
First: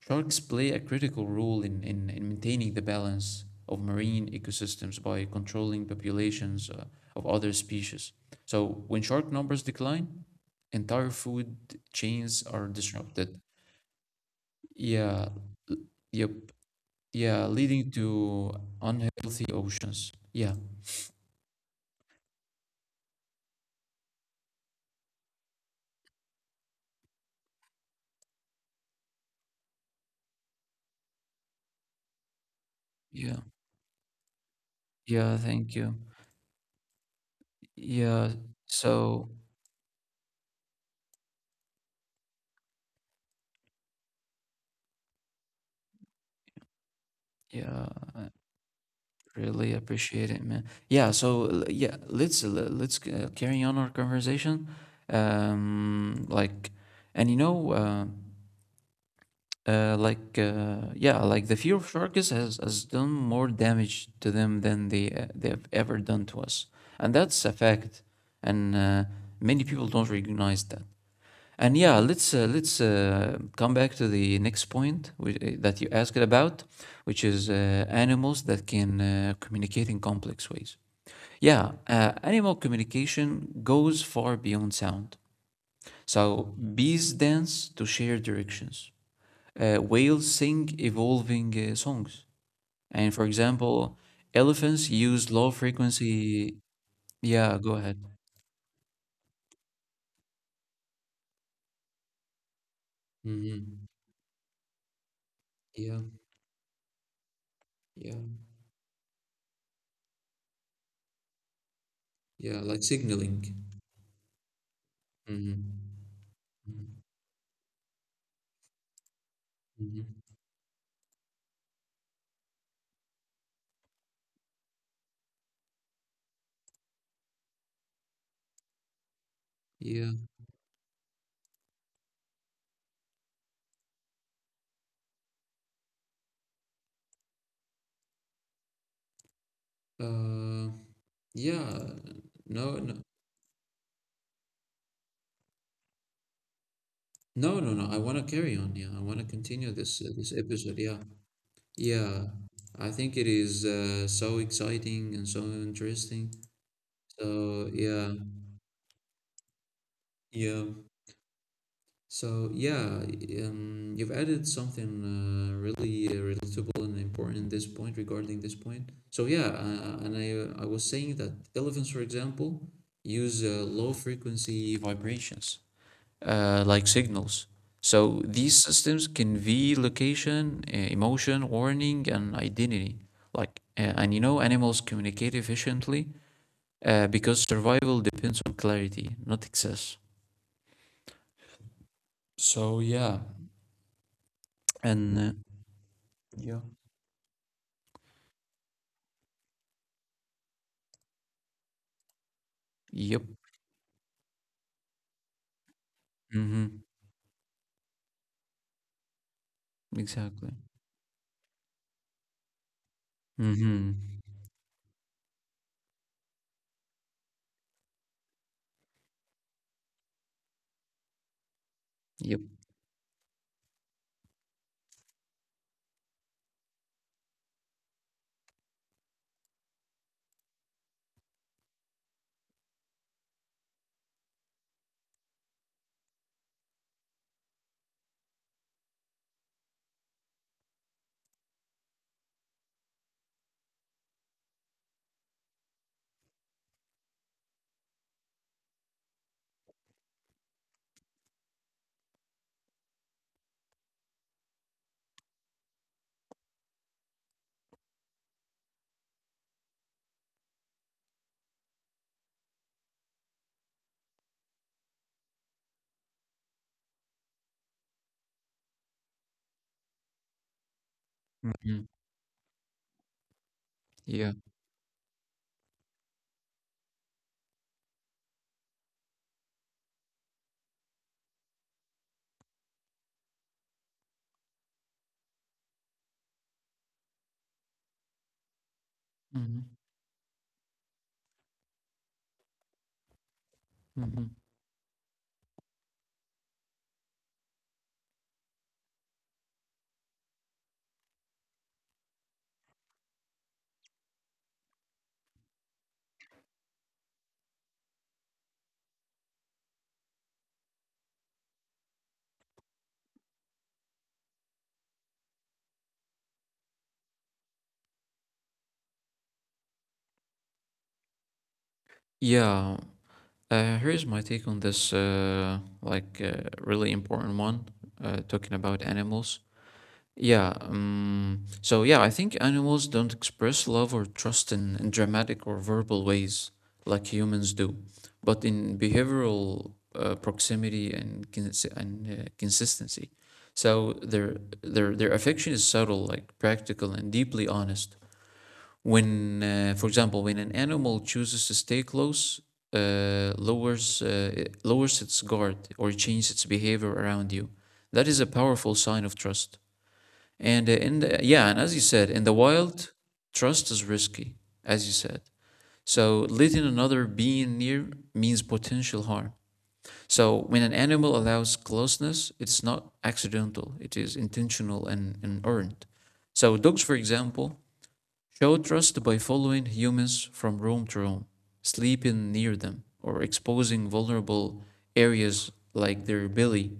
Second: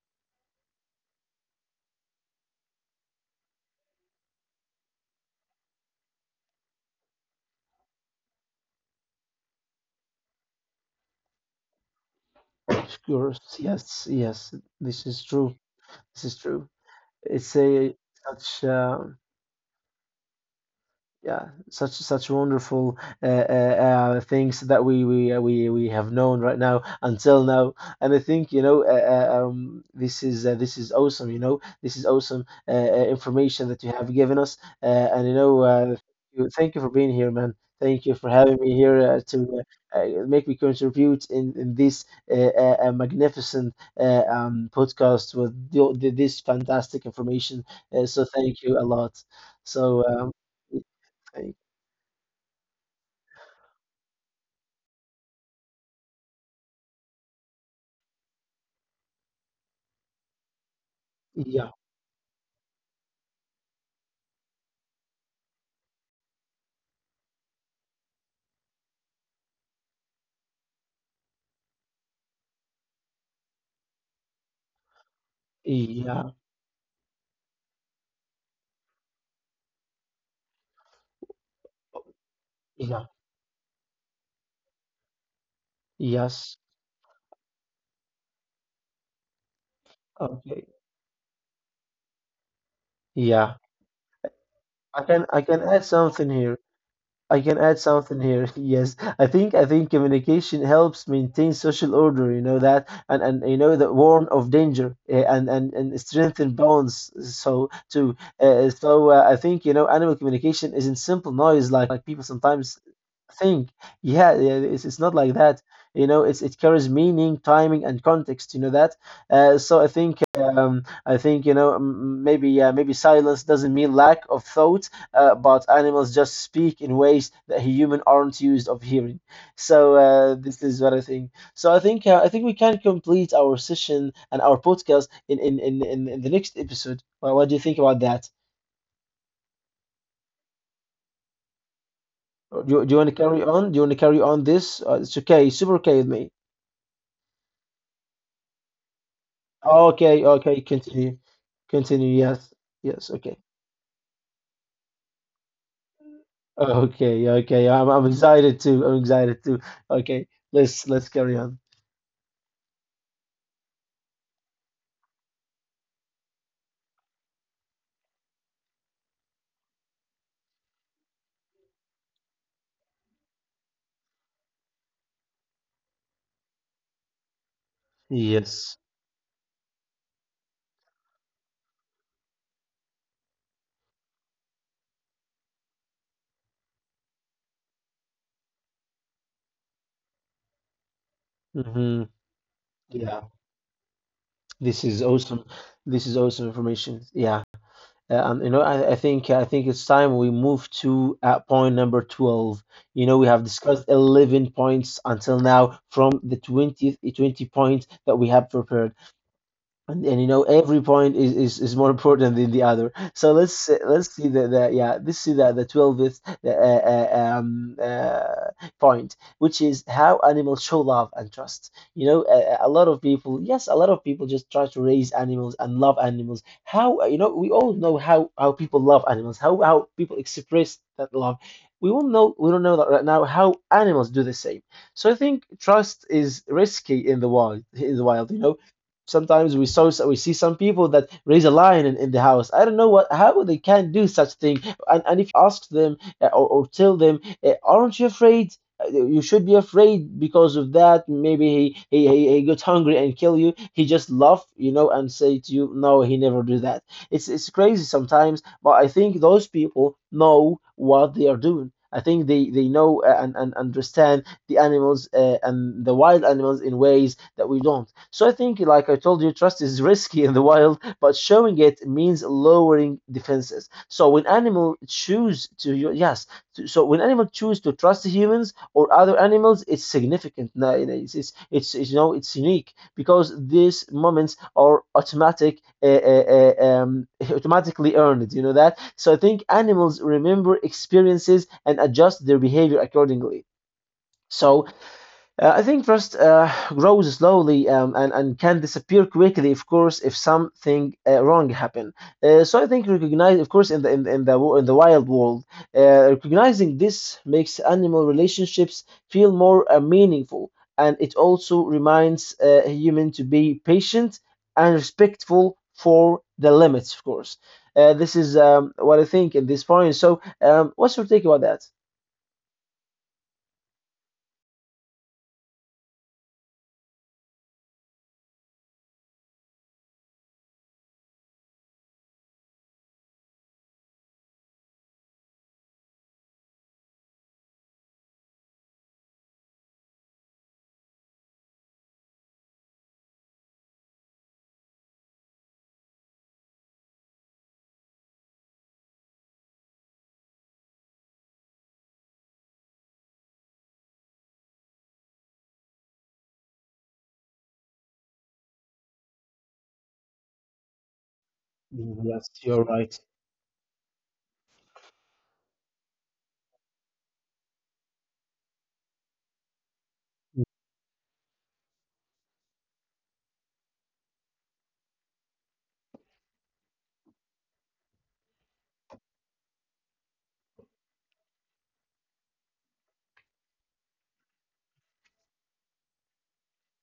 [SPEAKER 1] sharks play a critical role in, in maintaining the balance of marine ecosystems by controlling populations of other species. So, when shark numbers decline, entire food chains are disrupted.
[SPEAKER 2] Yours, yes, yes, this is
[SPEAKER 1] Yeah,
[SPEAKER 2] true. This
[SPEAKER 1] yep,
[SPEAKER 2] is true.
[SPEAKER 1] yeah,
[SPEAKER 2] It's
[SPEAKER 1] leading
[SPEAKER 2] a
[SPEAKER 1] to
[SPEAKER 2] such a
[SPEAKER 1] unhealthy oceans. Yeah,
[SPEAKER 2] yeah, such such wonderful uh, uh, things that we have known right now until now, and I think, you know, this is awesome. You know, this is awesome
[SPEAKER 1] yeah,
[SPEAKER 2] information that you have given us, uh, and
[SPEAKER 1] yeah,
[SPEAKER 2] you know,
[SPEAKER 1] thank you.
[SPEAKER 2] uh, you- thank you for being here, man. Thank you
[SPEAKER 1] Yeah,
[SPEAKER 2] for having me here
[SPEAKER 1] so.
[SPEAKER 2] to make me contribute in this magnificent podcast with this fantastic information.
[SPEAKER 1] Yeah,
[SPEAKER 2] So
[SPEAKER 1] I
[SPEAKER 2] thank you a lot.
[SPEAKER 1] really
[SPEAKER 2] So.
[SPEAKER 1] appreciate it, man. Yeah, so
[SPEAKER 2] I-
[SPEAKER 1] let's carry on our conversation. Like, and you know, like, Yeah, like the fear
[SPEAKER 2] Yeah,
[SPEAKER 1] of sharks has done more damage to them than they have ever done to us, and that's a fact. And many people don't recognize that. And yeah, let's come back to the next point that you asked
[SPEAKER 2] yeah,
[SPEAKER 1] about, which is animals that can communicate in complex ways. Yeah, animal
[SPEAKER 2] yeah,
[SPEAKER 1] communication goes far beyond sound. So
[SPEAKER 2] yes.
[SPEAKER 1] bees dance to share directions. Whales sing
[SPEAKER 2] Okay,
[SPEAKER 1] evolving songs, and for
[SPEAKER 2] yeah.
[SPEAKER 1] example, elephants
[SPEAKER 2] I
[SPEAKER 1] use
[SPEAKER 2] can
[SPEAKER 1] low
[SPEAKER 2] add something
[SPEAKER 1] frequency.
[SPEAKER 2] here. I
[SPEAKER 1] Yeah,
[SPEAKER 2] can
[SPEAKER 1] go
[SPEAKER 2] add
[SPEAKER 1] ahead.
[SPEAKER 2] something here. Yes, I think communication helps maintain social order. You know that, and you
[SPEAKER 1] Mm-hmm.
[SPEAKER 2] know the warn of danger eh, and and
[SPEAKER 1] Yeah,
[SPEAKER 2] and strengthen bonds. So
[SPEAKER 1] yeah,
[SPEAKER 2] too. I think you know animal communication isn't simple noise like people
[SPEAKER 1] yeah, like
[SPEAKER 2] sometimes
[SPEAKER 1] signaling.
[SPEAKER 2] think. Yeah, yeah, it's not like
[SPEAKER 1] Mm-hmm.
[SPEAKER 2] that. You know, it carries meaning, timing, and context. You know that. I
[SPEAKER 1] Mhm.
[SPEAKER 2] think I think, you know, maybe silence doesn't mean lack of thought, but animals just speak in ways that humans aren't used of hearing. So
[SPEAKER 1] Yeah.
[SPEAKER 2] this is what I think. So I think, I think we can complete our session and our podcast in the next episode. Well, what do you think about that?
[SPEAKER 1] Uh, yeah. No,
[SPEAKER 2] Or Do, you-
[SPEAKER 1] no,
[SPEAKER 2] do you want to carry on? Do you want to carry on this? It's okay. Super okay with me.
[SPEAKER 1] no, no, no. I want to carry on. Yeah, I want to continue this this
[SPEAKER 2] Okay, okay.
[SPEAKER 1] episode. Yeah,
[SPEAKER 2] Continue,
[SPEAKER 1] yeah.
[SPEAKER 2] continue. Yes,
[SPEAKER 1] I think
[SPEAKER 2] yes.
[SPEAKER 1] it
[SPEAKER 2] Okay.
[SPEAKER 1] is so exciting and so interesting.
[SPEAKER 2] Okay,
[SPEAKER 1] So
[SPEAKER 2] okay. I'm
[SPEAKER 1] yeah,
[SPEAKER 2] excited too. I'm excited too. Okay,
[SPEAKER 1] yeah.
[SPEAKER 2] let's carry on.
[SPEAKER 1] So yeah, you've added something really relatable and important. This point regarding this point. So yeah, and I was saying that elephants, for example, use low frequency vibrations like signals. So these
[SPEAKER 2] Yes.
[SPEAKER 1] systems convey location, emotion, warning, and identity. Like, and you know, animals communicate efficiently because survival depends on clarity, not excess.
[SPEAKER 2] Hmm.
[SPEAKER 1] So yeah,
[SPEAKER 2] Yeah, this is
[SPEAKER 1] and
[SPEAKER 2] awesome. This is awesome
[SPEAKER 1] yeah,
[SPEAKER 2] information. Yeah, and you know, I think it's time we move to point number 12. You
[SPEAKER 1] yep,
[SPEAKER 2] know, we have discussed 11 points until now from the
[SPEAKER 1] mm-hmm,
[SPEAKER 2] 20th 20 points that we have prepared. And you
[SPEAKER 1] exactly,
[SPEAKER 2] know every point is more important than the other. So let's
[SPEAKER 1] mm-hmm,
[SPEAKER 2] see the yeah let's see the 12th point, which is how animals show love and trust. You know
[SPEAKER 1] yep,
[SPEAKER 2] a lot of people, yes, a lot of people just try to raise animals and love animals. How, you know, we all know how people love animals, how people express that love. We don't know that right now how animals do the same. So I think trust is risky in the wild in the wild. Sometimes we see some people that raise a lion in the house. I don't know what how they can do such thing. And if you ask them or tell them, aren't you afraid? You should be afraid because of that. Maybe he got hungry and kill you. He just laugh, and say to you, no, he never do that. It's crazy sometimes, but I think those people know what they are doing. I think they know and understand the animals and the wild animals in ways that we don't. So I think, like I told you, trust is risky in the wild, but showing
[SPEAKER 1] mm-hmm,
[SPEAKER 2] it means lowering defenses. So when
[SPEAKER 1] yeah,
[SPEAKER 2] animal choose to you- yes, so when animal choose to trust humans or other animals, it's significant. No, it's it's unique because these moments are automatic, automatically earned. You know that. So I think
[SPEAKER 1] mm-hmm.
[SPEAKER 2] animals remember experiences and adjust their behavior accordingly.
[SPEAKER 1] Mm-hmm.
[SPEAKER 2] So I think trust grows slowly and can disappear quickly, of course, if something wrong happen. So I think recognize, of course, in the wild world, recognizing this makes animal relationships feel more meaningful, and it also reminds a human to be patient and respectful for the limits, of course. This is what I think at this point. So, what's your take about that?
[SPEAKER 1] Yeah. Here's my take on this, really important one, talking about animals. Yeah, so yeah, I think animals don't express love or trust in dramatic or verbal ways like humans do, but in behavioral proximity and consistency. So their affection is subtle, like practical and deeply honest. For example, when an animal chooses to stay close, lowers it lowers its guard or changes its behavior around you, that is a powerful sign of trust. And in the, yeah, and as you said, in
[SPEAKER 2] Yes,
[SPEAKER 1] the
[SPEAKER 2] you're
[SPEAKER 1] wild,
[SPEAKER 2] right.
[SPEAKER 1] trust is risky, as you said. So letting another being near means potential harm. So when an animal allows closeness, it's not accidental; it is intentional and earned. So dogs, for example, show trust by following humans from room to room, sleeping near them, or exposing vulnerable areas like their belly.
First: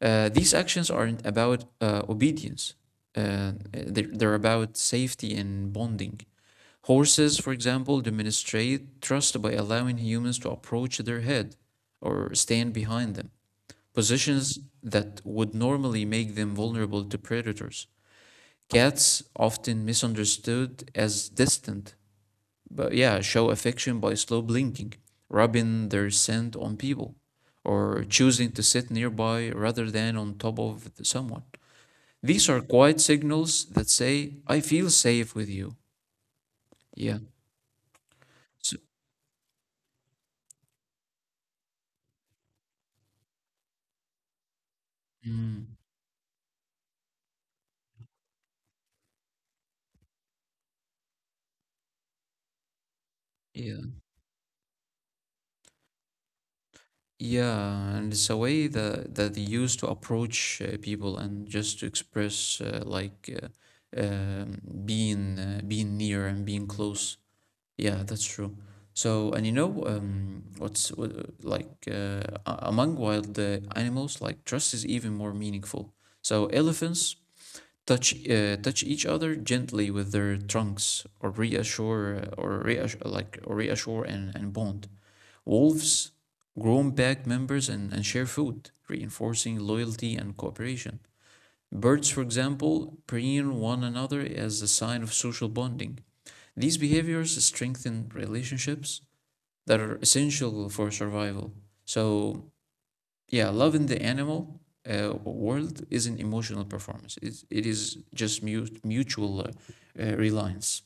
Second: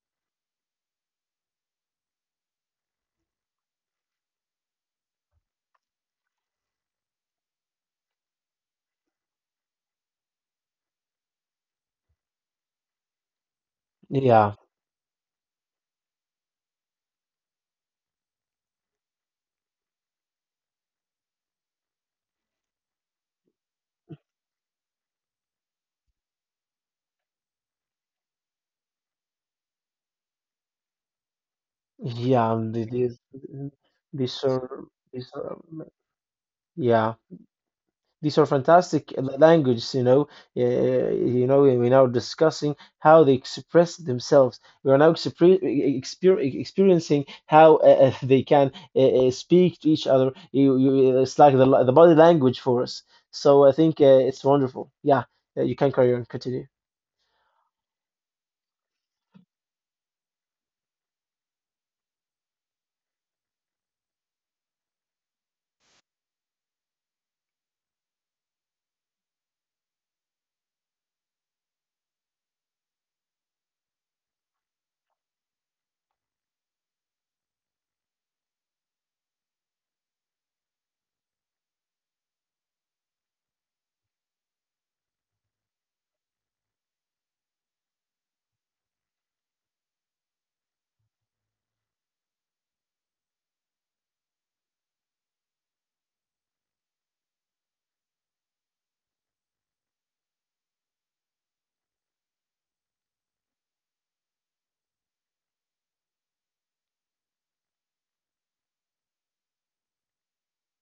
[SPEAKER 1] These actions aren't about obedience. They're about safety and bonding. Horses, for example, demonstrate trust by allowing humans to approach their head or stand behind them,
[SPEAKER 2] Yeah.
[SPEAKER 1] positions that would normally make them vulnerable to predators. Cats, often misunderstood as distant, but yeah, show affection by slow blinking, rubbing their scent on people, or choosing to sit nearby rather than on top of someone. These
[SPEAKER 2] Yeah,
[SPEAKER 1] are
[SPEAKER 2] the-
[SPEAKER 1] quiet signals that say,
[SPEAKER 2] these
[SPEAKER 1] I
[SPEAKER 2] are
[SPEAKER 1] feel
[SPEAKER 2] these
[SPEAKER 1] safe with
[SPEAKER 2] are
[SPEAKER 1] you.
[SPEAKER 2] yeah
[SPEAKER 1] Yeah.
[SPEAKER 2] these are
[SPEAKER 1] So,
[SPEAKER 2] fantastic languages. Uh, you know, we're now discussing how they express themselves. We are now expre
[SPEAKER 1] mm,
[SPEAKER 2] e-, exper e-, experiencing how they can speak to each other. It's like the body language for us. So I
[SPEAKER 1] yeah.
[SPEAKER 2] think it's wonderful. Yeah, you can carry on, continue.
[SPEAKER 1] Yeah. And it's a way that, that they use to approach people and just to express, um, being, being near and being close. Yeah, that's true. So, and you know, what's what, like a- among wild animals, like trust is even more meaningful. So, elephants touch each other gently with their trunks, or reassure and bond. Wolves groom pack members and, share food, reinforcing loyalty and cooperation. Birds, for example, preen one another as a sign of social bonding. These behaviors strengthen relationships that are essential for survival. So yeah, love in the animal world is an emotional performance. It is just mutual reliance.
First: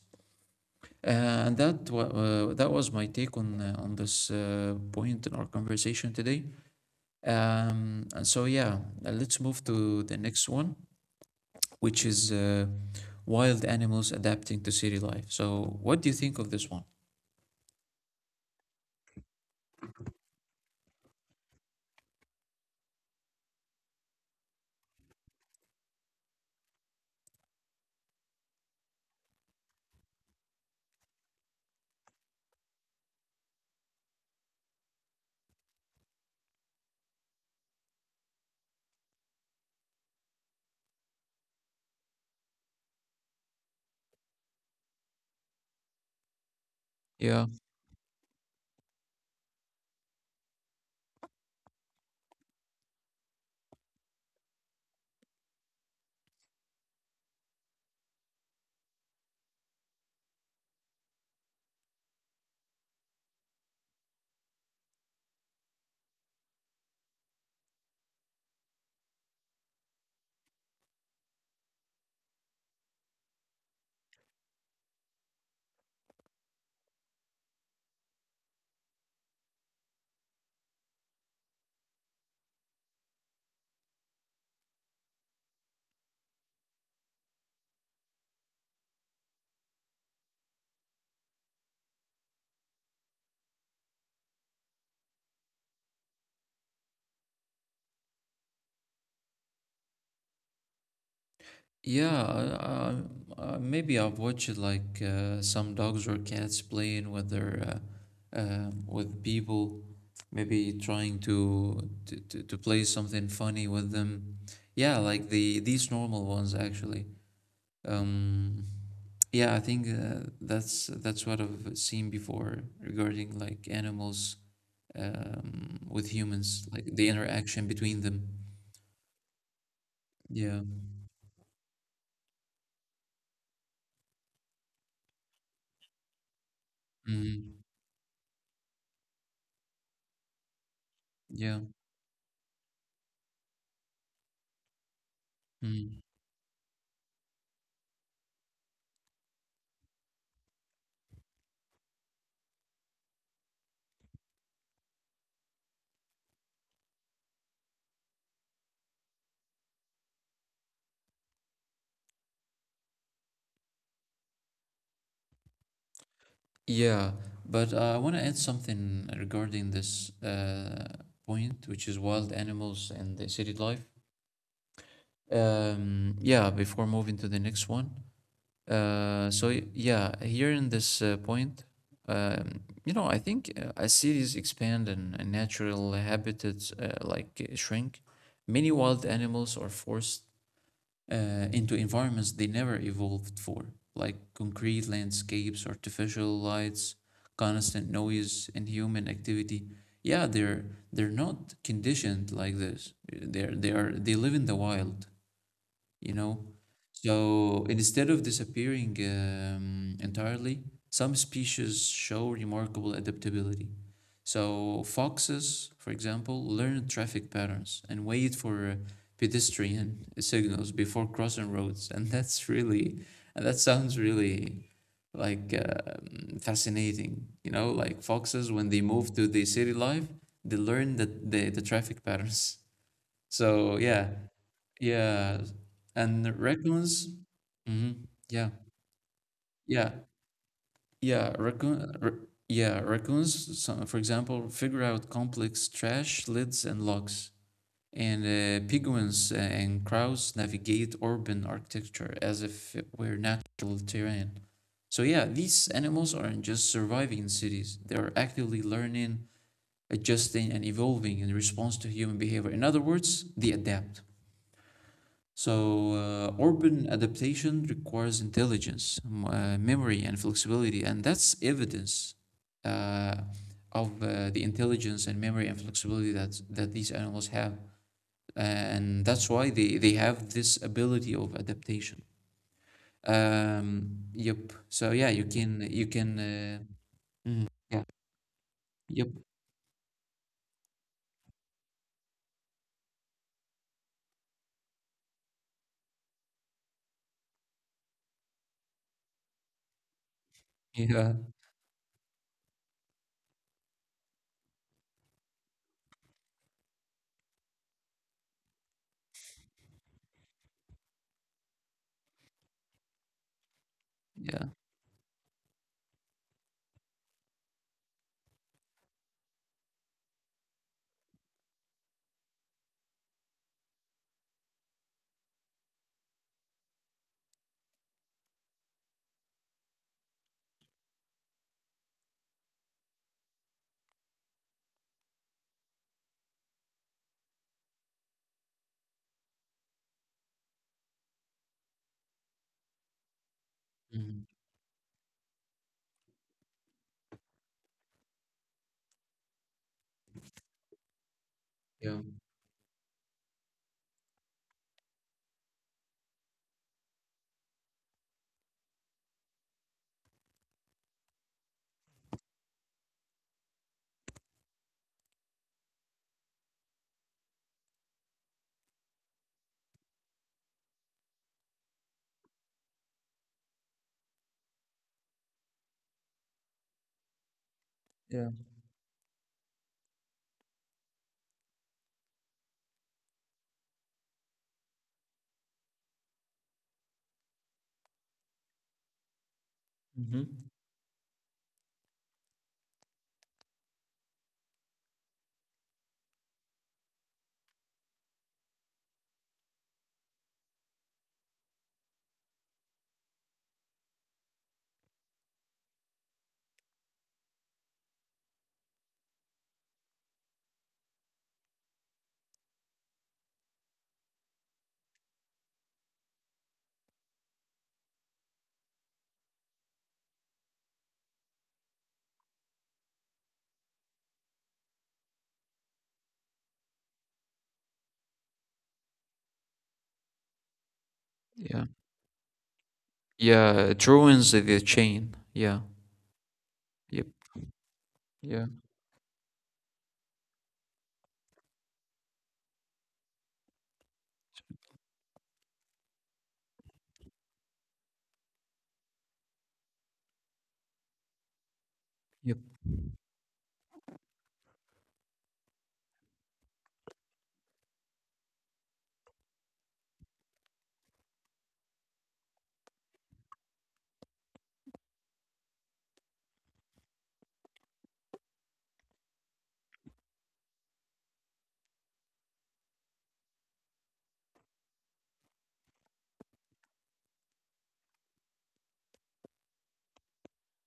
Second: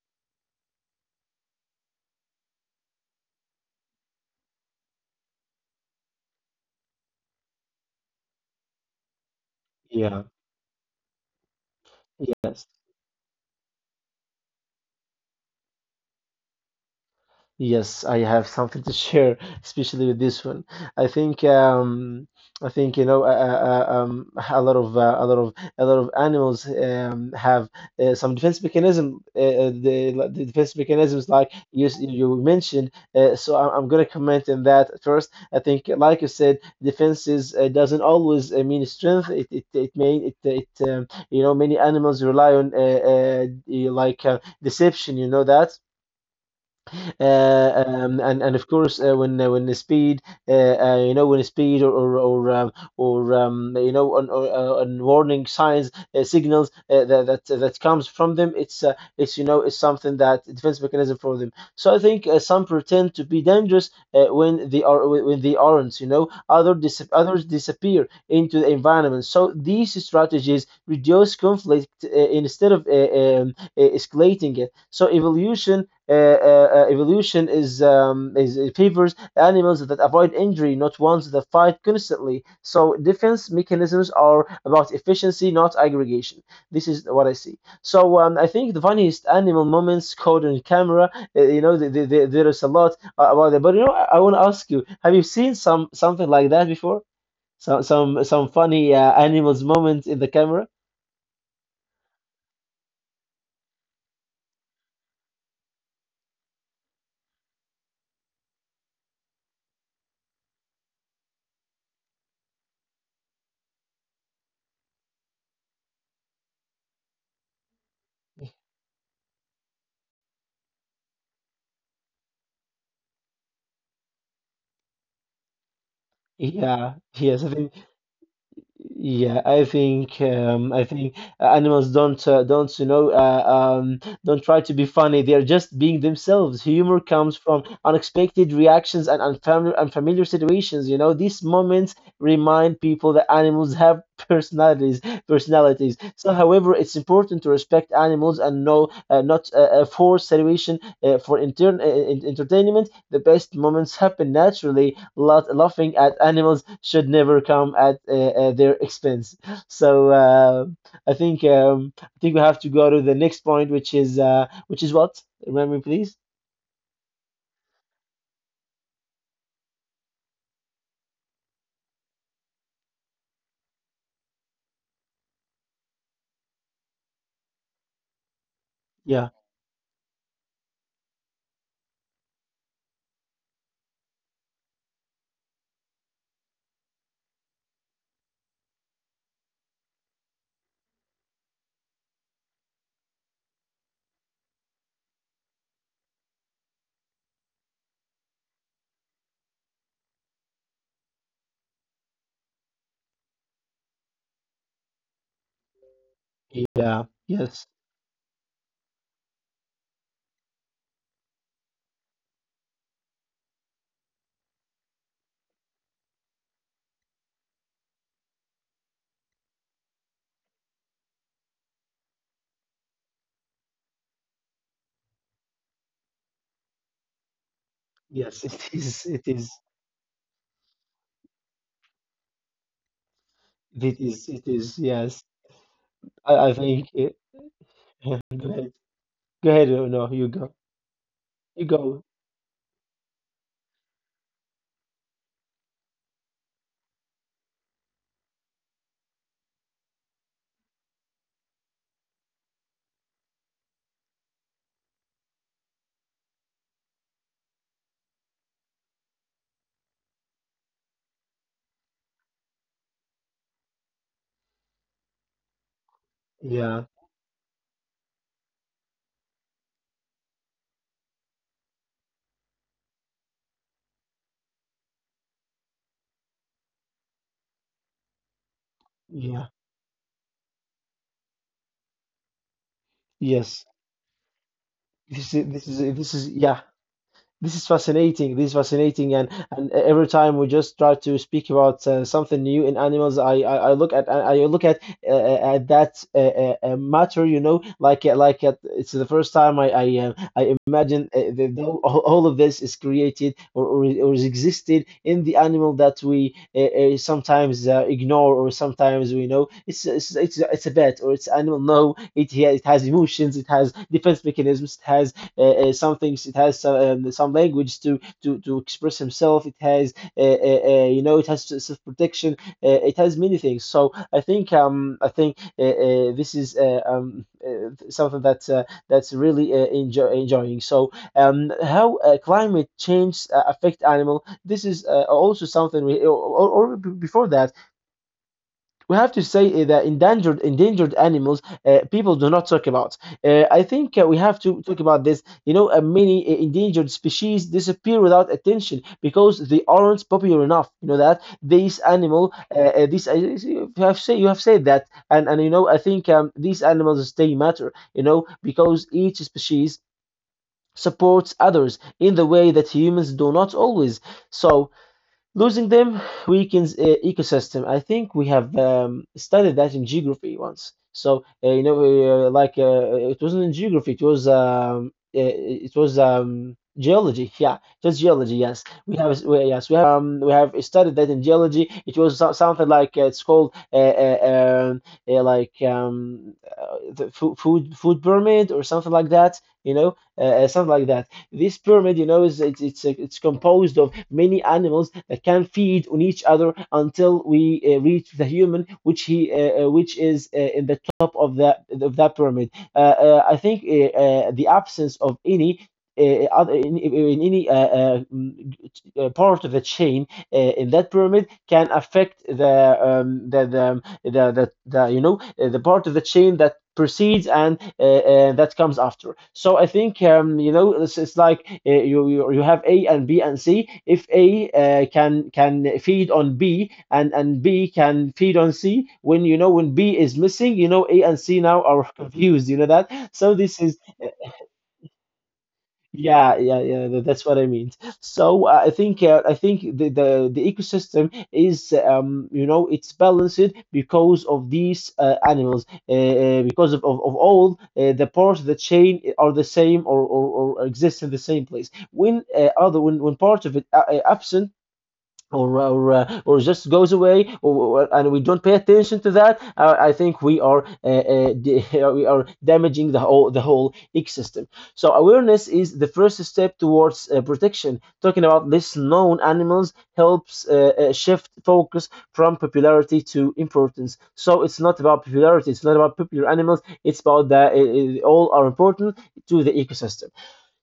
[SPEAKER 1] Uh, that was my take on this point in our conversation today. And So yeah, let's move to the
[SPEAKER 2] Yeah.
[SPEAKER 1] next one, which is
[SPEAKER 2] Yes.
[SPEAKER 1] wild animals adapting to city life. So what do you think of this one?
[SPEAKER 2] Yes, I have something to share, especially with this one. I think um, I think a lot of animals have some defense mechanism. Like the defense mechanisms, like you mentioned. So I'm gonna comment on that first. I think, like you said, defenses doesn't always mean strength. It may it it You know many animals rely on deception. You know that.
[SPEAKER 1] Yeah.
[SPEAKER 2] And of course, when the speed, uh, or you know, on warning signs, signals that comes from them, it's you know, it's something that defense mechanism for them. So I think some pretend to be dangerous when they are when they aren't. You know, others disappear into the environment. So these strategies reduce conflict instead of escalating it. So evolution is it favors animals that avoid injury, not ones that fight constantly. So defense mechanisms are about efficiency, not aggregation. This is what I see. So I think the funniest animal moments caught on camera, you know, there is a lot about it. But you know, I want to ask you: Have you seen some something like that before? Some funny animals moments in the camera?
[SPEAKER 1] Yeah, maybe I've watched like some dogs or cats playing with their with people, maybe trying to, to play something funny with them. Yeah, like these normal ones actually. Um, yeah, I think that's what I've seen before regarding like animals with humans,
[SPEAKER 2] Yeah,
[SPEAKER 1] like the
[SPEAKER 2] yes. I
[SPEAKER 1] interaction
[SPEAKER 2] think
[SPEAKER 1] between them.
[SPEAKER 2] Yeah,
[SPEAKER 1] Yeah.
[SPEAKER 2] I think animals don't don't try to be funny. They're just being themselves. Humor comes from
[SPEAKER 1] Hmm.
[SPEAKER 2] unexpected reactions and unfamiliar situations. You know, these
[SPEAKER 1] Yeah.
[SPEAKER 2] moments remind people that animals have personalities. Personalities.
[SPEAKER 1] Mm-hmm.
[SPEAKER 2] So, however, it's important to respect animals and know not force situation for intern entertainment. The best moments happen naturally laugh, laughing at animals should never come at their expense. So I think we have to go to the next point, which is what? Remind me, please.
[SPEAKER 1] Yeah, but I want to add something regarding this point, which is wild animals and the city life. Yeah, before moving to the next one.
[SPEAKER 2] Yeah,
[SPEAKER 1] Yeah, here in this point, you know, I think as cities expand and natural habitats shrink, many wild animals are forced into environments they never evolved for, like concrete landscapes, artificial lights, constant noise, and human activity. Yeah, they're not conditioned like this. They live in the wild, you know?
[SPEAKER 2] yeah,
[SPEAKER 1] So
[SPEAKER 2] yes,
[SPEAKER 1] instead of disappearing entirely, some species show remarkable adaptability. So foxes, for example, learn traffic patterns and wait for pedestrian signals before crossing roads, and that's really, and that sounds really like fascinating. You know, like
[SPEAKER 2] yes.
[SPEAKER 1] foxes when
[SPEAKER 2] It
[SPEAKER 1] they
[SPEAKER 2] is.
[SPEAKER 1] move to
[SPEAKER 2] It
[SPEAKER 1] the
[SPEAKER 2] is.
[SPEAKER 1] city life, they learn that the traffic patterns. So
[SPEAKER 2] It
[SPEAKER 1] yeah,
[SPEAKER 2] is. It is. Yes.
[SPEAKER 1] yeah, and the
[SPEAKER 2] I think.
[SPEAKER 1] raccoons.
[SPEAKER 2] It,
[SPEAKER 1] Hmm. Yeah,
[SPEAKER 2] go ahead. Go ahead. Oh,
[SPEAKER 1] yeah,
[SPEAKER 2] no, you go.
[SPEAKER 1] yeah.
[SPEAKER 2] You
[SPEAKER 1] Raccoon.
[SPEAKER 2] go.
[SPEAKER 1] R Yeah, raccoons. Some, for example, figure out complex trash lids and locks, and penguins and crows navigate urban architecture as if it were natural terrain. So yeah, these animals aren't just surviving in cities; they are actively learning, adjusting, and evolving in response to human behavior. In other words, they adapt. So urban
[SPEAKER 2] Yeah.
[SPEAKER 1] adaptation requires intelligence, memory, and flexibility, and that's evidence uh, of the intelligence and memory and flexibility that these animals have, and that's
[SPEAKER 2] Yeah.
[SPEAKER 1] why they have this ability of adaptation.
[SPEAKER 2] Yes.
[SPEAKER 1] Yep. So yeah, you
[SPEAKER 2] This is.
[SPEAKER 1] can
[SPEAKER 2] This is.
[SPEAKER 1] you can.
[SPEAKER 2] This is. Yeah.
[SPEAKER 1] Mm,
[SPEAKER 2] This is
[SPEAKER 1] yeah.
[SPEAKER 2] fascinating. This is
[SPEAKER 1] Yep.
[SPEAKER 2] fascinating, and every time we just try to speak about something new in animals, I look at that matter, you know, it's the first time I imagine all of this is created or is existed in the animal that we sometimes ignore or sometimes we know it's a pet or it's animal. No, it yeah, it has emotions, it has defense
[SPEAKER 1] Yeah. Yeah.
[SPEAKER 2] mechanisms, it has some things it has some language to express himself. It has you know it has self protection it has many things. So I think I think this is something that's really enjoying. So how climate change affect animal, this is also something we or before that we have to say that endangered animals people do not talk about. I think we
[SPEAKER 1] Mhm,
[SPEAKER 2] have to talk about this. You know, many endangered species disappear without attention because they aren't popular enough. You know that these
[SPEAKER 1] yeah.
[SPEAKER 2] animal, these I you have say you have said that, and you know I think these animals stay matter. You know because each species supports others in the way that humans do not always. So losing them weakens ecosystem. I think we have studied that in geography once. So you know, it wasn't in geography; it was geology. Yeah, it was
[SPEAKER 1] Yeah.
[SPEAKER 2] geology. Yes, yes we have studied that in geology. It was something like it's called um, the food pyramid or something like that. You know,
[SPEAKER 1] Hmm.
[SPEAKER 2] something like that. This pyramid, you know, is it's composed of many animals that can feed on each other until we reach the human, which is in the top of that pyramid. I think the absence of any. Other in any part of the chain in that pyramid can affect the you know the part of the chain that precedes and that comes after. So I think you know it's like you have A and B and C. If A can feed on B and B can feed on C, when you know when B is missing, you know A and C now
[SPEAKER 1] Yeah.
[SPEAKER 2] are confused. You know that. So
[SPEAKER 1] Yeah.
[SPEAKER 2] this is
[SPEAKER 1] It ruins the chain. Yeah.
[SPEAKER 2] yeah, yeah, yeah.
[SPEAKER 1] Yep.
[SPEAKER 2] That's what I mean.
[SPEAKER 1] Yeah.
[SPEAKER 2] So I think the ecosystem is you know it's balanced because of these animals because of of all the parts of the chain are the same or exist in the same place. When
[SPEAKER 1] Yep.
[SPEAKER 2] other when part of it absent or or just goes away and we don't pay attention to that, I think we are we are damaging the whole ecosystem. So awareness is the first step towards protection. Talking about less known animals helps shift focus from popularity to importance. So it's not about popularity, it's not about popular animals, it's about that all are important to the ecosystem.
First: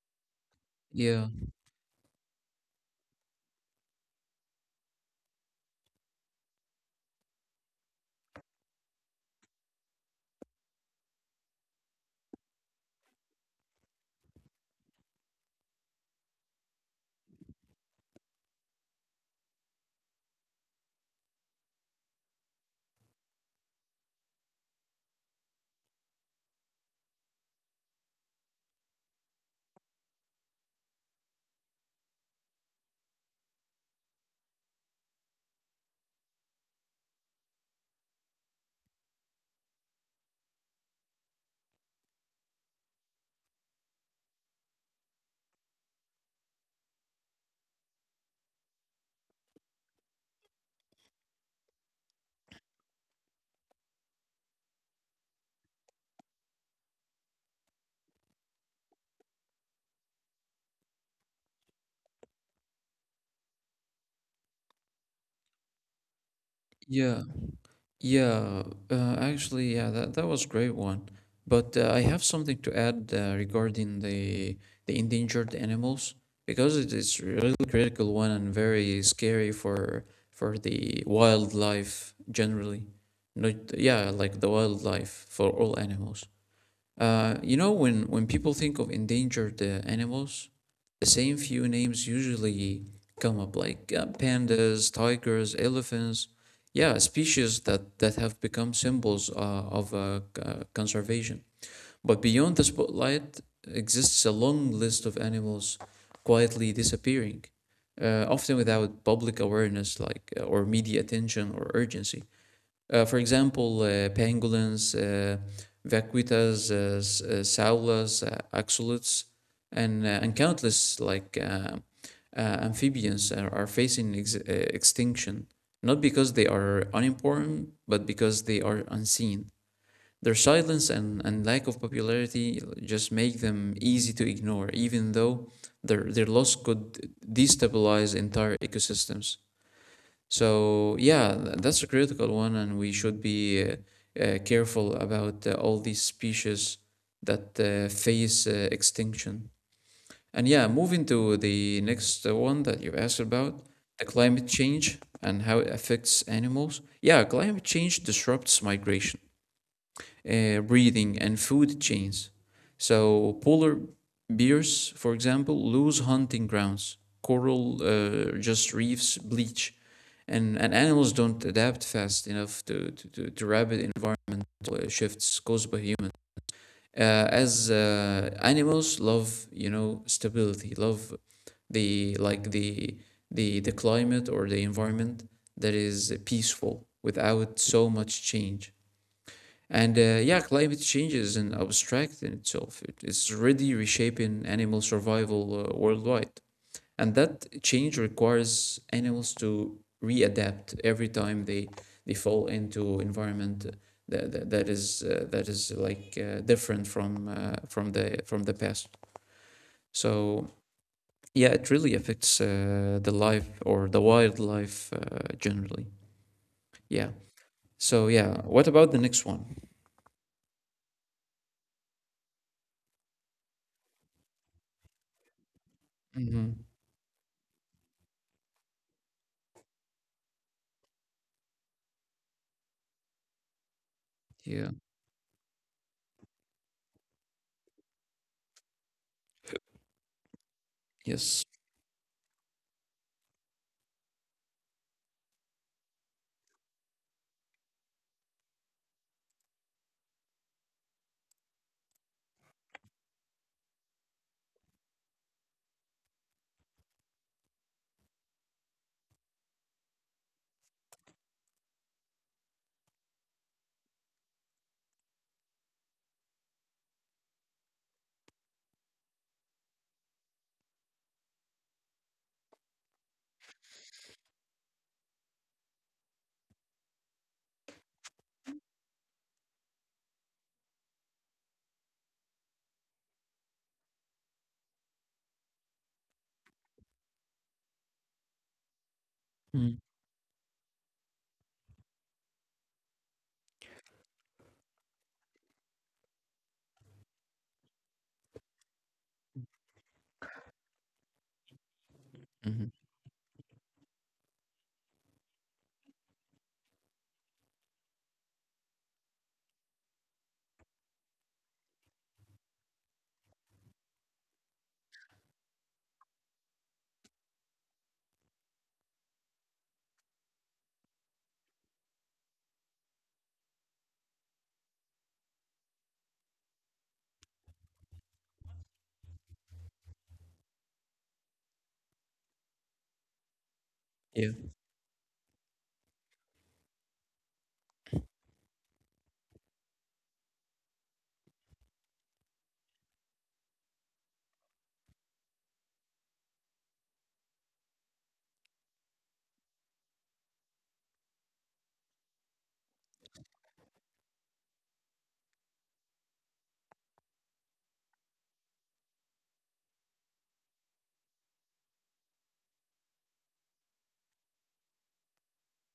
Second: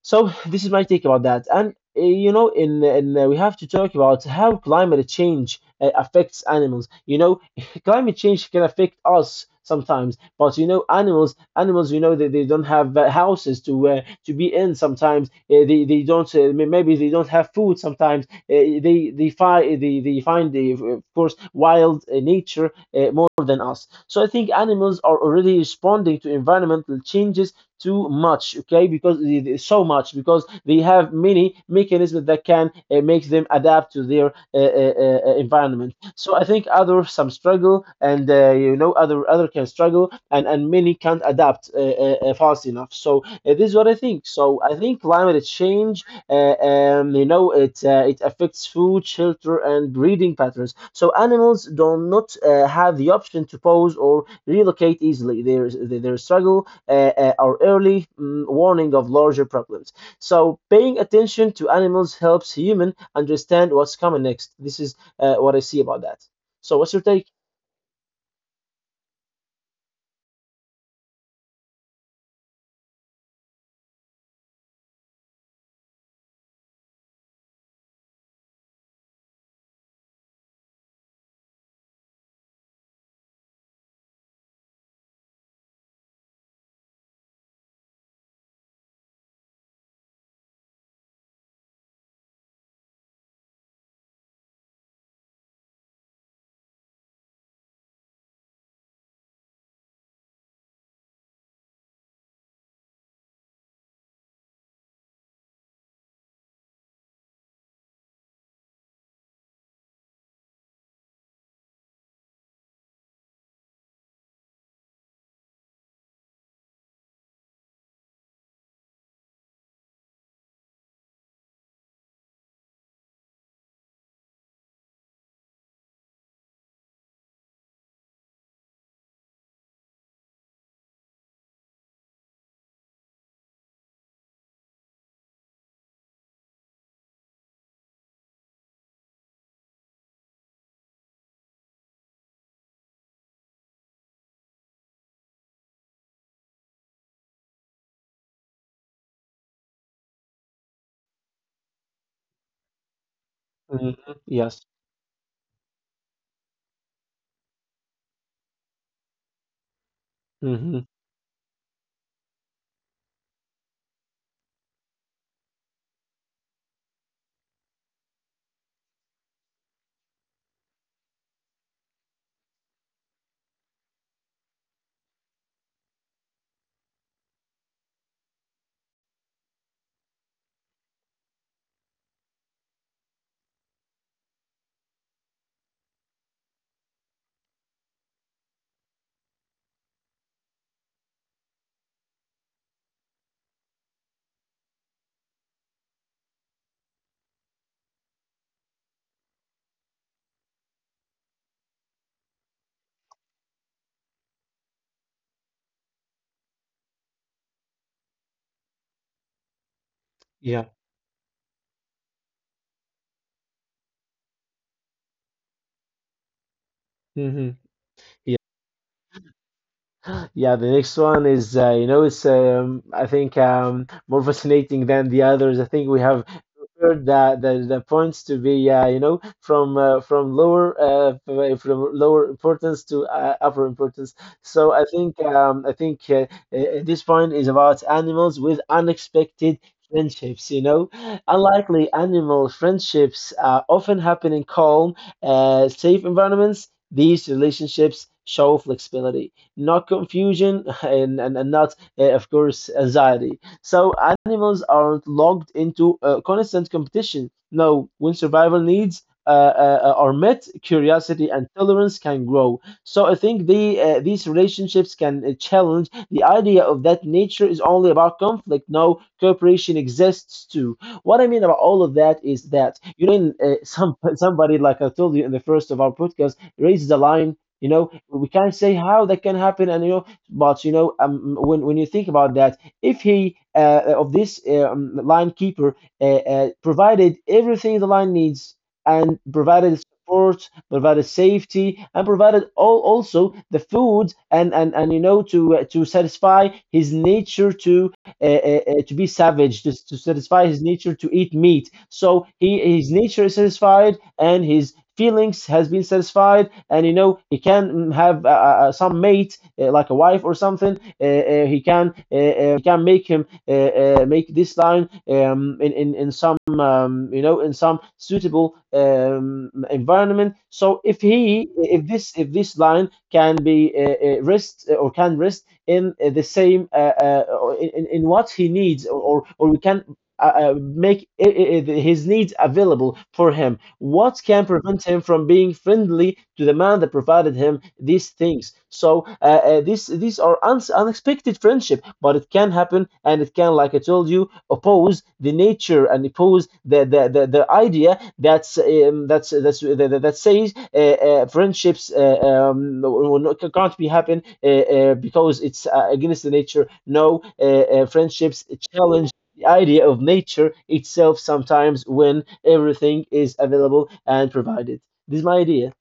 [SPEAKER 2] So this is my take about
[SPEAKER 1] Yeah.
[SPEAKER 2] that. And you know, in we have to talk about how climate change affects animals. You know, climate change can affect us sometimes, but you know, animals you know they don't have houses to be in sometimes. They don't maybe they don't have food sometimes. They find the eh, of course wild nature more than us. So I think animals are already responding to environmental changes too much, okay, because so much because they have many mechanisms that can make them adapt to their environment. So I think other some struggle and you know, other can struggle, and many can't adapt fast enough. So this is what I think. So I think climate change you know, it affects food, shelter and breeding patterns. So animals do not have the option to pose or relocate easily. Their struggle uh, uh, early warning of larger problems. So paying attention to animals helps human understand what's coming next. This is what I see about that. So what's your take?
[SPEAKER 1] Yeah. Yeah. Actually, yeah, that was great one. But I have something to add regarding the endangered animals because it is really critical one and very scary for the wildlife generally. Not yeah, like the wildlife for all animals. You know, when people think of endangered animals, the same few names usually come up, like pandas, tigers, elephants. Yeah, species that have become symbols of conservation. But beyond the spotlight exists a long list of animals quietly disappearing, often without public awareness, or media attention or urgency. For example, pangolins, vaquitas, saulas, axolots, and, and countless amphibians are facing extinction, not because they are unimportant, but because they are unseen. Their silence and lack of popularity just make them easy to ignore, even though their loss could destabilize entire ecosystems. So yeah, that's a critical one, and we should be careful about all these species that face extinction. And yeah, moving to the next one that you asked about,
[SPEAKER 2] Hmm.
[SPEAKER 1] the climate
[SPEAKER 2] Yes.
[SPEAKER 1] change and how it affects animals. Yeah, climate change disrupts migration
[SPEAKER 2] Hmm.
[SPEAKER 1] breathing and food chains. So polar bears, for example, lose hunting grounds. Coral just reefs bleach, and animals don't adapt fast enough to rapid environmental shifts caused by humans. As animals love, you know, stability, love the like the climate or the environment that is peaceful without so much change. And yeah, climate change isn't abstract in itself. It is already reshaping animal survival worldwide. And that change requires animals to readapt every time they fall into environment that is like different from from the past. So
[SPEAKER 2] Yeah.
[SPEAKER 1] yeah, it really affects the life or the wildlife generally. Yeah.
[SPEAKER 2] Hmm.
[SPEAKER 1] So
[SPEAKER 2] Yeah.
[SPEAKER 1] yeah, what about the next one?
[SPEAKER 2] Yeah, the next one is, you know, it's I think more fascinating than the others. I think we have
[SPEAKER 1] Hmm.
[SPEAKER 2] word the that points to be you know, from lower from lower importance to upper importance. So
[SPEAKER 1] Yeah.
[SPEAKER 2] I think this point is about animals with unexpected friendships. You know,
[SPEAKER 1] Yes.
[SPEAKER 2] unlikely animal friendships often happen in calm, safe environments. These relationships show flexibility, not confusion, and not, of course, anxiety. So animals aren't locked into constant competition. No, when survival needs are met, curiosity and tolerance can grow. So I think these relationships can challenge the idea of that nature is only about conflict. No, cooperation exists too. What I mean about all of that is that, you know, in, somebody, like I told you in the first of our podcast, raises a line. You know, we can't say how that can happen, and you know, but you know, when you think about that, if he of this line keeper provided everything the line needs and provided support, provided safety, and provided all also the food, and you know, to satisfy his nature to be savage, to satisfy his nature to eat meat. So he,
[SPEAKER 1] Mhm.
[SPEAKER 2] his nature is satisfied, and his feelings has been satisfied, and you know he can, have some mate, like a wife or something. He can he can make him make this line in, in some you know, in some suitable environment. So if he, if this, if this line can be rest or can rest in the same in what he needs, or we can make his needs available for him, what can
[SPEAKER 1] Yeah.
[SPEAKER 2] prevent him from being friendly to the man that provided him these things? So these are uns unexpected friendship, but it can happen, and it can, like I told you, oppose the nature and oppose the idea that's that says friendships will can't be happen because it's against the nature. No, friendships challenge the idea of nature itself sometimes, when everything is available and provided. This is my idea.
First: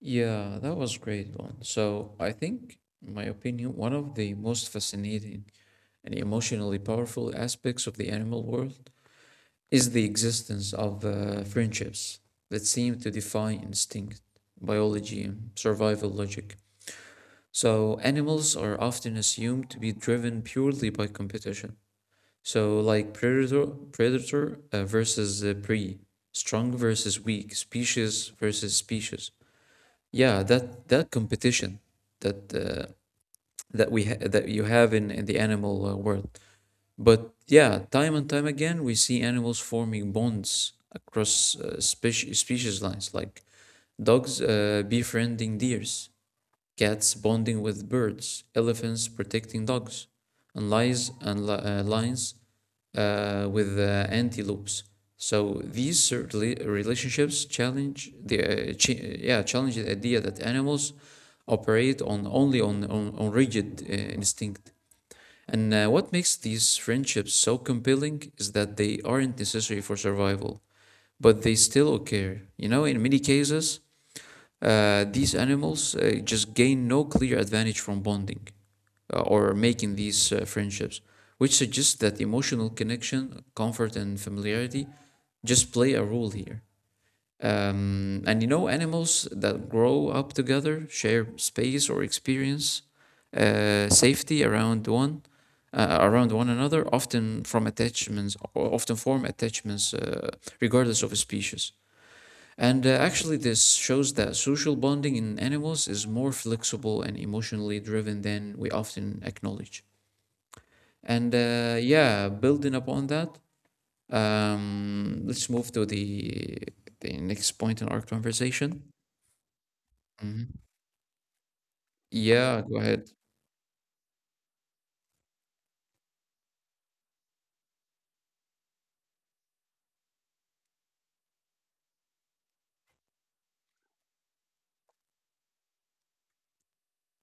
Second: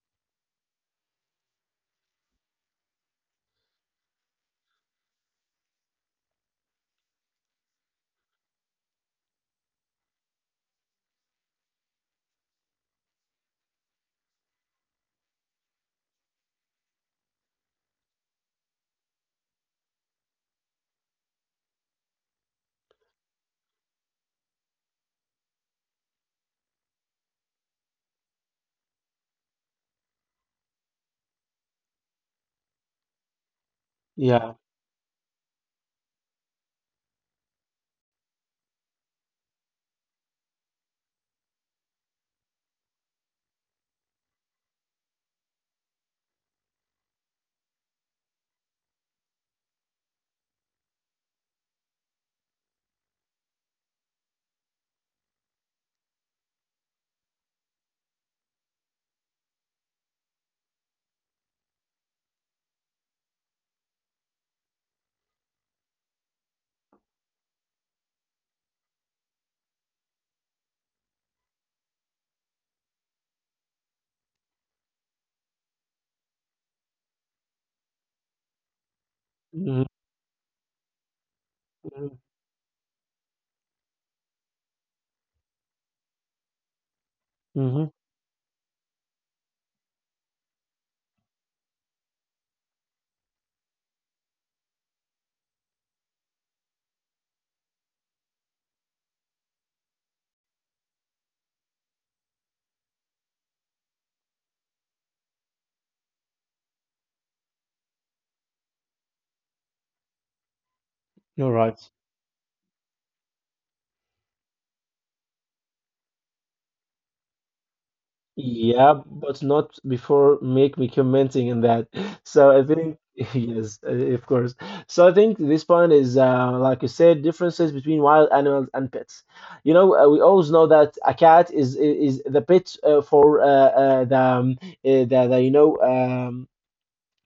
[SPEAKER 1] Yeah, that was great one. So I think, in my opinion, one of the most fascinating and emotionally powerful aspects of the animal world is the existence of friendships that seem to defy instinct, biology, and survival logic. So animals are often assumed to be driven purely by competition. So like predator versus prey, strong versus weak, species versus species. Yeah, that that competition that uh, that we ha that
[SPEAKER 2] Yeah.
[SPEAKER 1] you have in the animal world. But yeah, time and time again, we see animals forming bonds across species lines, like dogs befriending deers, cats bonding with birds, elephants protecting dogs, and lions with antelopes. So these certainly relationships challenge the yeah challenge the idea that animals operate on only on rigid instinct. And what makes these friendships so compelling is that they aren't necessary for survival, but they still occur. You know, in many cases, these animals just gain no clear advantage from bonding uh, or
[SPEAKER 2] Hmm.
[SPEAKER 1] making these uh, friendships, which suggests that emotional connection, comfort, and familiarity just play a role here.
[SPEAKER 2] Hmm.
[SPEAKER 1] And you know, animals that grow up together share space or experience safety around one another, often form attachments, regardless of a species. And actually, this shows that social bonding in animals is more flexible and emotionally driven than we often acknowledge. And
[SPEAKER 2] You're right.
[SPEAKER 1] yeah, building upon that, let's move to the next point in our conversation.
[SPEAKER 2] Yeah, but not before
[SPEAKER 1] Mhm.
[SPEAKER 2] make me commenting on that. So I
[SPEAKER 1] Yeah, go
[SPEAKER 2] think
[SPEAKER 1] ahead.
[SPEAKER 2] yes, of course. So I think this point is, like you said, differences between wild animals and pets. You know, we always know that a cat is the pet for the, you know,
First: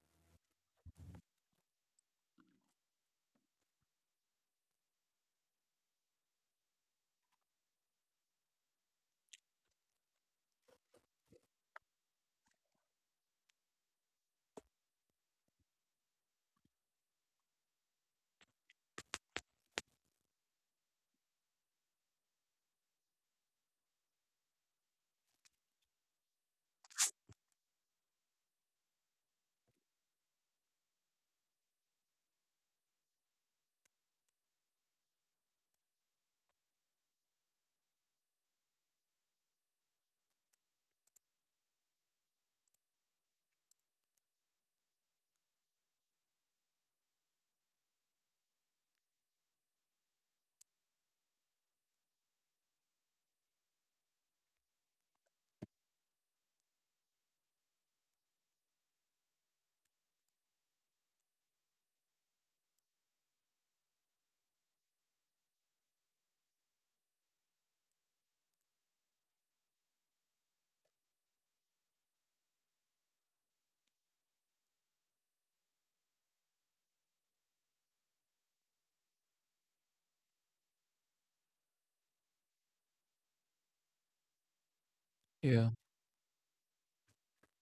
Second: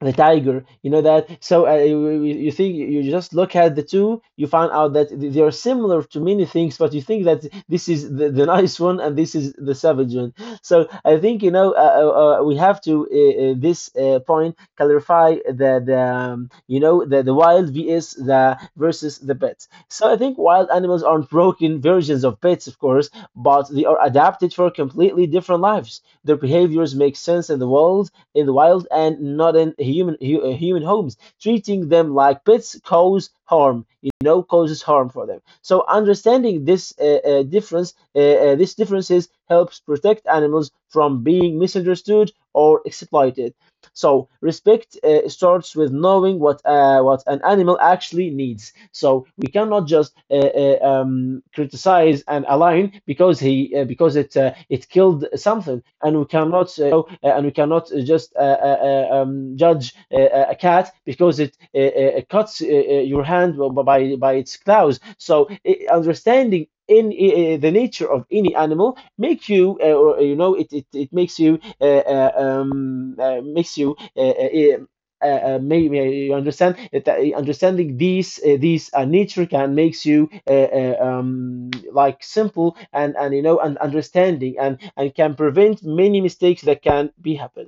[SPEAKER 2] the tiger, you know that. So you, you think, you just look at the two, you find out that they are similar to many things, but you think that this is the nice one and this is the savage one. So I think, you know, we have to this point clarify the you know, the wild vs the versus the pets. So I think wild animals aren't broken versions of pets, of course, but they are adapted for completely different lives. Their behaviors make sense in the world in the wild, and not in human homes. Treating them like pets cause harm. You know, causes harm for them. So understanding this difference, this differences helps protect animals from being misunderstood or exploited. So respect starts with knowing what, what an animal actually needs. So we cannot just criticize an a lion because he because it killed something, and we cannot just judge a cat because it cuts your hand by its claws. So I understanding in the nature of any animal make you or, you know, it it makes you maybe you understand that understanding these nature can makes you like simple, and you know, and understanding, and can
[SPEAKER 1] Yeah.
[SPEAKER 2] prevent many mistakes that can be happen.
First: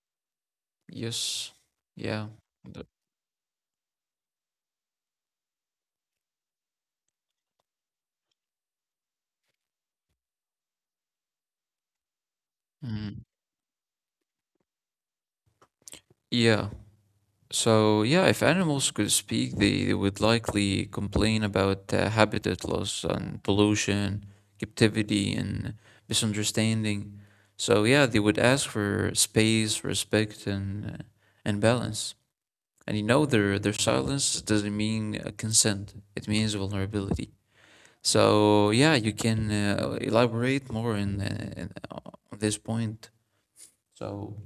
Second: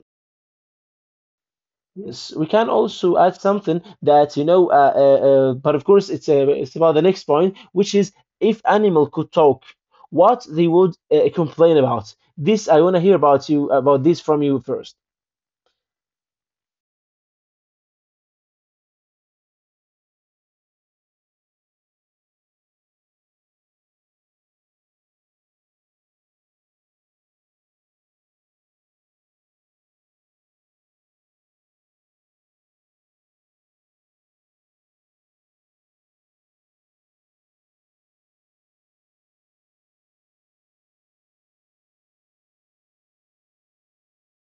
[SPEAKER 1] Yes. Yeah.
[SPEAKER 2] Yes, we can
[SPEAKER 1] The-
[SPEAKER 2] also add something, that you know, but of course, it's about the next point, which is, if animal could talk, what they would complain about. This I want to hear
[SPEAKER 1] mhm.
[SPEAKER 2] about you, about this from you first.
[SPEAKER 1] Yeah. So, yeah, if animals could speak, they would likely complain about habitat loss and pollution, captivity, and misunderstanding. So, yeah, they would ask for space, respect, and and balance. And you know, their silence doesn't mean consent; it means vulnerability. So, yeah, you can elaborate more in on this point. So.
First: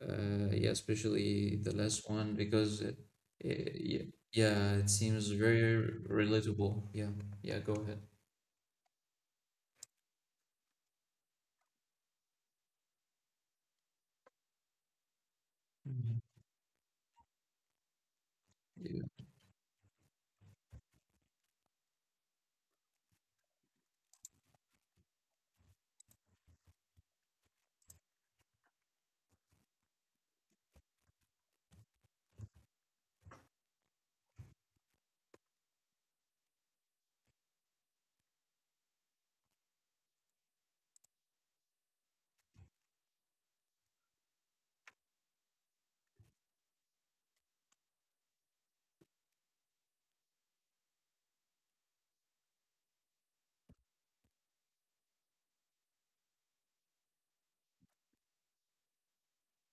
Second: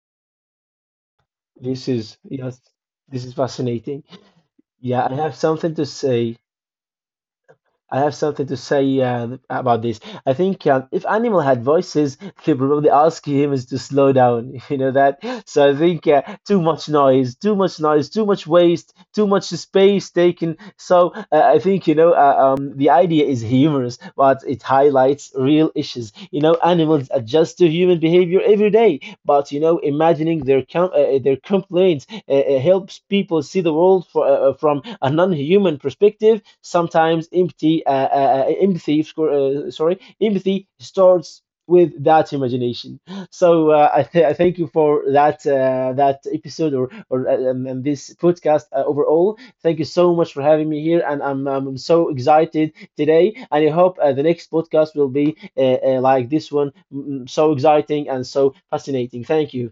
[SPEAKER 1] Yeah, especially the
[SPEAKER 2] This
[SPEAKER 1] last
[SPEAKER 2] is,
[SPEAKER 1] one
[SPEAKER 2] yes,
[SPEAKER 1] because it,
[SPEAKER 2] this is
[SPEAKER 1] yeah,
[SPEAKER 2] fascinating.
[SPEAKER 1] yeah, it
[SPEAKER 2] Yeah, I
[SPEAKER 1] seems
[SPEAKER 2] have something to
[SPEAKER 1] very
[SPEAKER 2] say.
[SPEAKER 1] relatable. Yeah, yeah, go
[SPEAKER 2] I
[SPEAKER 1] ahead.
[SPEAKER 2] have something to say about this. I think, if Animal had voices, he'd probably ask him is to slow down. You know that. So I think,
[SPEAKER 1] Mhm.
[SPEAKER 2] too much noise, too much noise, too much waste,
[SPEAKER 1] Yeah.
[SPEAKER 2] too much space taken. So I think, you know, the idea is humorous, but it highlights real issues. You know, animals adjust to human behavior every day, but you know, imagining their their complaints, it helps people see the world for, from a non-human perspective. Sometimes empathy starts with that imagination. So I, I thank you for that that episode, or and this podcast overall. Thank you so much for having me here, and I'm so excited today. And I hope the next podcast will be like this one, so exciting and so fascinating. Thank you.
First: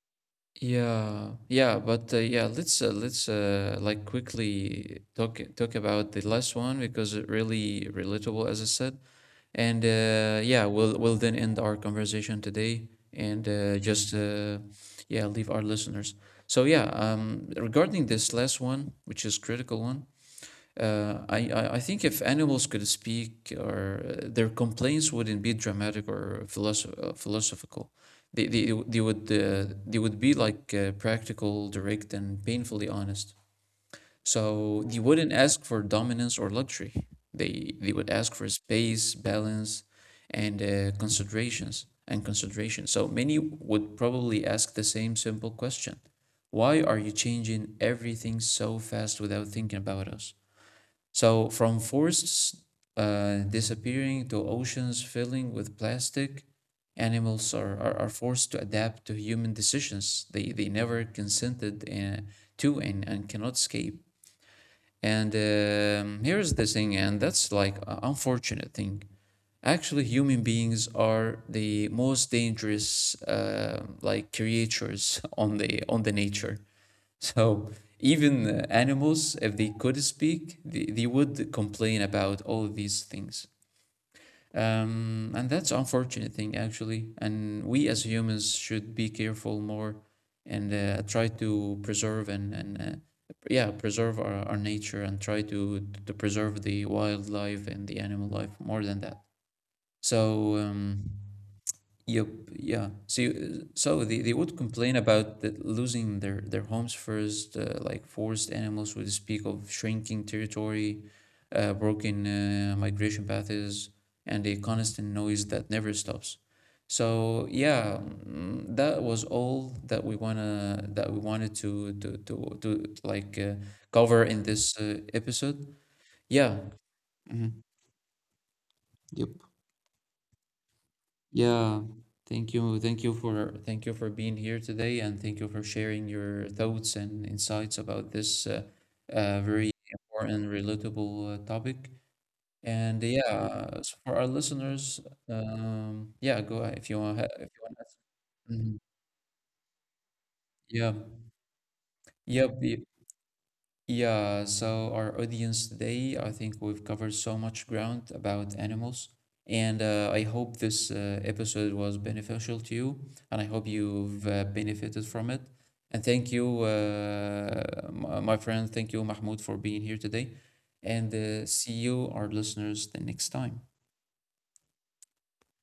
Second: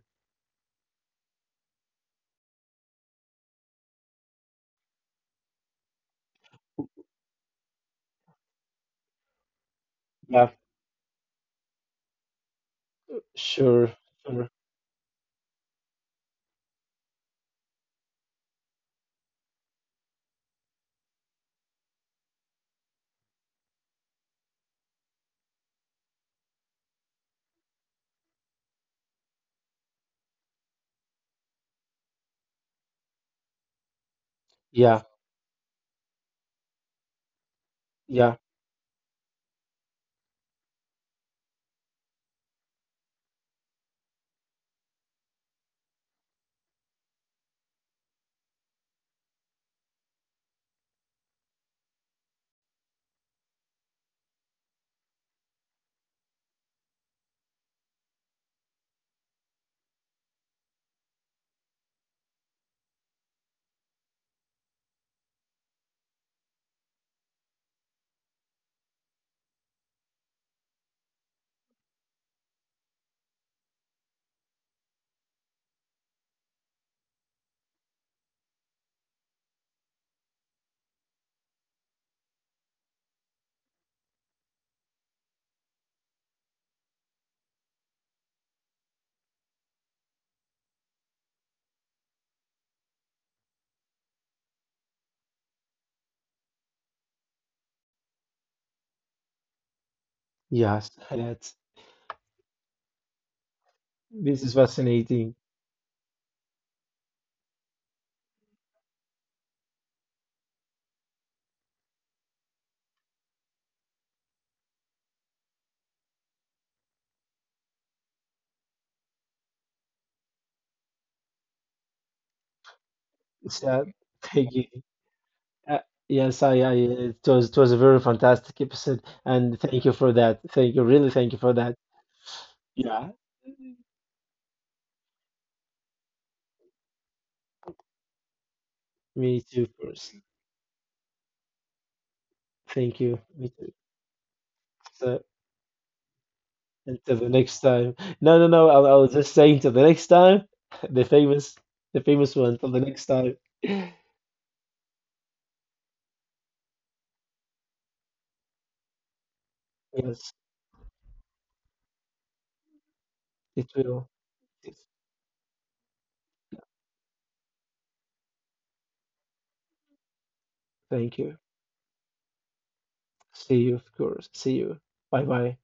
[SPEAKER 1] Yeah, yeah, but yeah, let's like quickly talk about the last one because it really relatable, as I said. And
[SPEAKER 2] Yeah,
[SPEAKER 1] yeah, we'll then end our conversation today and
[SPEAKER 2] sure.
[SPEAKER 1] just
[SPEAKER 2] Sure.
[SPEAKER 1] yeah, leave our listeners. So yeah, regarding this last one, which is critical one, I think if animals could speak, or their complaints wouldn't be dramatic or philosophical. They would be like practical, direct, and painfully honest. So they
[SPEAKER 2] Yeah.
[SPEAKER 1] wouldn't ask for dominance or luxury. They would
[SPEAKER 2] Yeah,
[SPEAKER 1] ask for space, balance, and consideration. So many would probably ask the same simple question: why are you changing everything so fast without thinking about us? So, from forests disappearing to oceans filling with plastic, are forced to adapt to human decisions they never consented to and cannot escape. And here's the thing, and that's like an unfortunate thing. Actually, human beings are the most dangerous, like creatures on the nature. So even animals, if they could speak, they would complain about all these things. And that's an unfortunate thing actually. And we as humans should be careful more and try to preserve and yeah, preserve our nature and try to preserve the wildlife and the animal life more than that. So
[SPEAKER 2] yes,
[SPEAKER 1] um,
[SPEAKER 2] that's,
[SPEAKER 1] Yep, yeah. See, so they
[SPEAKER 2] this is
[SPEAKER 1] would complain
[SPEAKER 2] fascinating.
[SPEAKER 1] about the, losing their homes first, like forced animals would speak of shrinking territory, broken migration paths, and a constant noise that never stops. So yeah, mm, that was all that we wanted to like
[SPEAKER 2] It's,
[SPEAKER 1] cover in
[SPEAKER 2] thank you.
[SPEAKER 1] this episode.
[SPEAKER 2] Uh, yes,
[SPEAKER 1] Yeah.
[SPEAKER 2] I,
[SPEAKER 1] Hmm.
[SPEAKER 2] it was a very fantastic episode,
[SPEAKER 1] Yep.
[SPEAKER 2] and thank you for that. Thank you, really, thank you for that.
[SPEAKER 1] Yeah, thank you. Thank
[SPEAKER 2] Yeah,
[SPEAKER 1] you for being here today and thank you for sharing your thoughts and insights about this
[SPEAKER 2] me too,
[SPEAKER 1] very
[SPEAKER 2] of course.
[SPEAKER 1] important, relatable topic. And
[SPEAKER 2] Thank you, me too.
[SPEAKER 1] yeah, so for our listeners,
[SPEAKER 2] So,
[SPEAKER 1] yeah, go ahead if you
[SPEAKER 2] until
[SPEAKER 1] want
[SPEAKER 2] the next
[SPEAKER 1] to ask.
[SPEAKER 2] time. No, no, no.
[SPEAKER 1] Mhm.
[SPEAKER 2] I was just saying until the next time.
[SPEAKER 1] Yeah.
[SPEAKER 2] The famous, the famous one.
[SPEAKER 1] Yep.
[SPEAKER 2] Until the next time.
[SPEAKER 1] Yeah, so our audience today, I think we've covered so much ground about animals, and I
[SPEAKER 2] Yes,
[SPEAKER 1] hope this episode was beneficial to you, and I hope
[SPEAKER 2] it will.
[SPEAKER 1] you've benefited from it. And thank you, my friend, thank you, Mahmoud, for being here today, and
[SPEAKER 2] Thank you.
[SPEAKER 1] see you, our listeners, the next
[SPEAKER 2] See
[SPEAKER 1] time.
[SPEAKER 2] you, of course. See you. Bye, bye.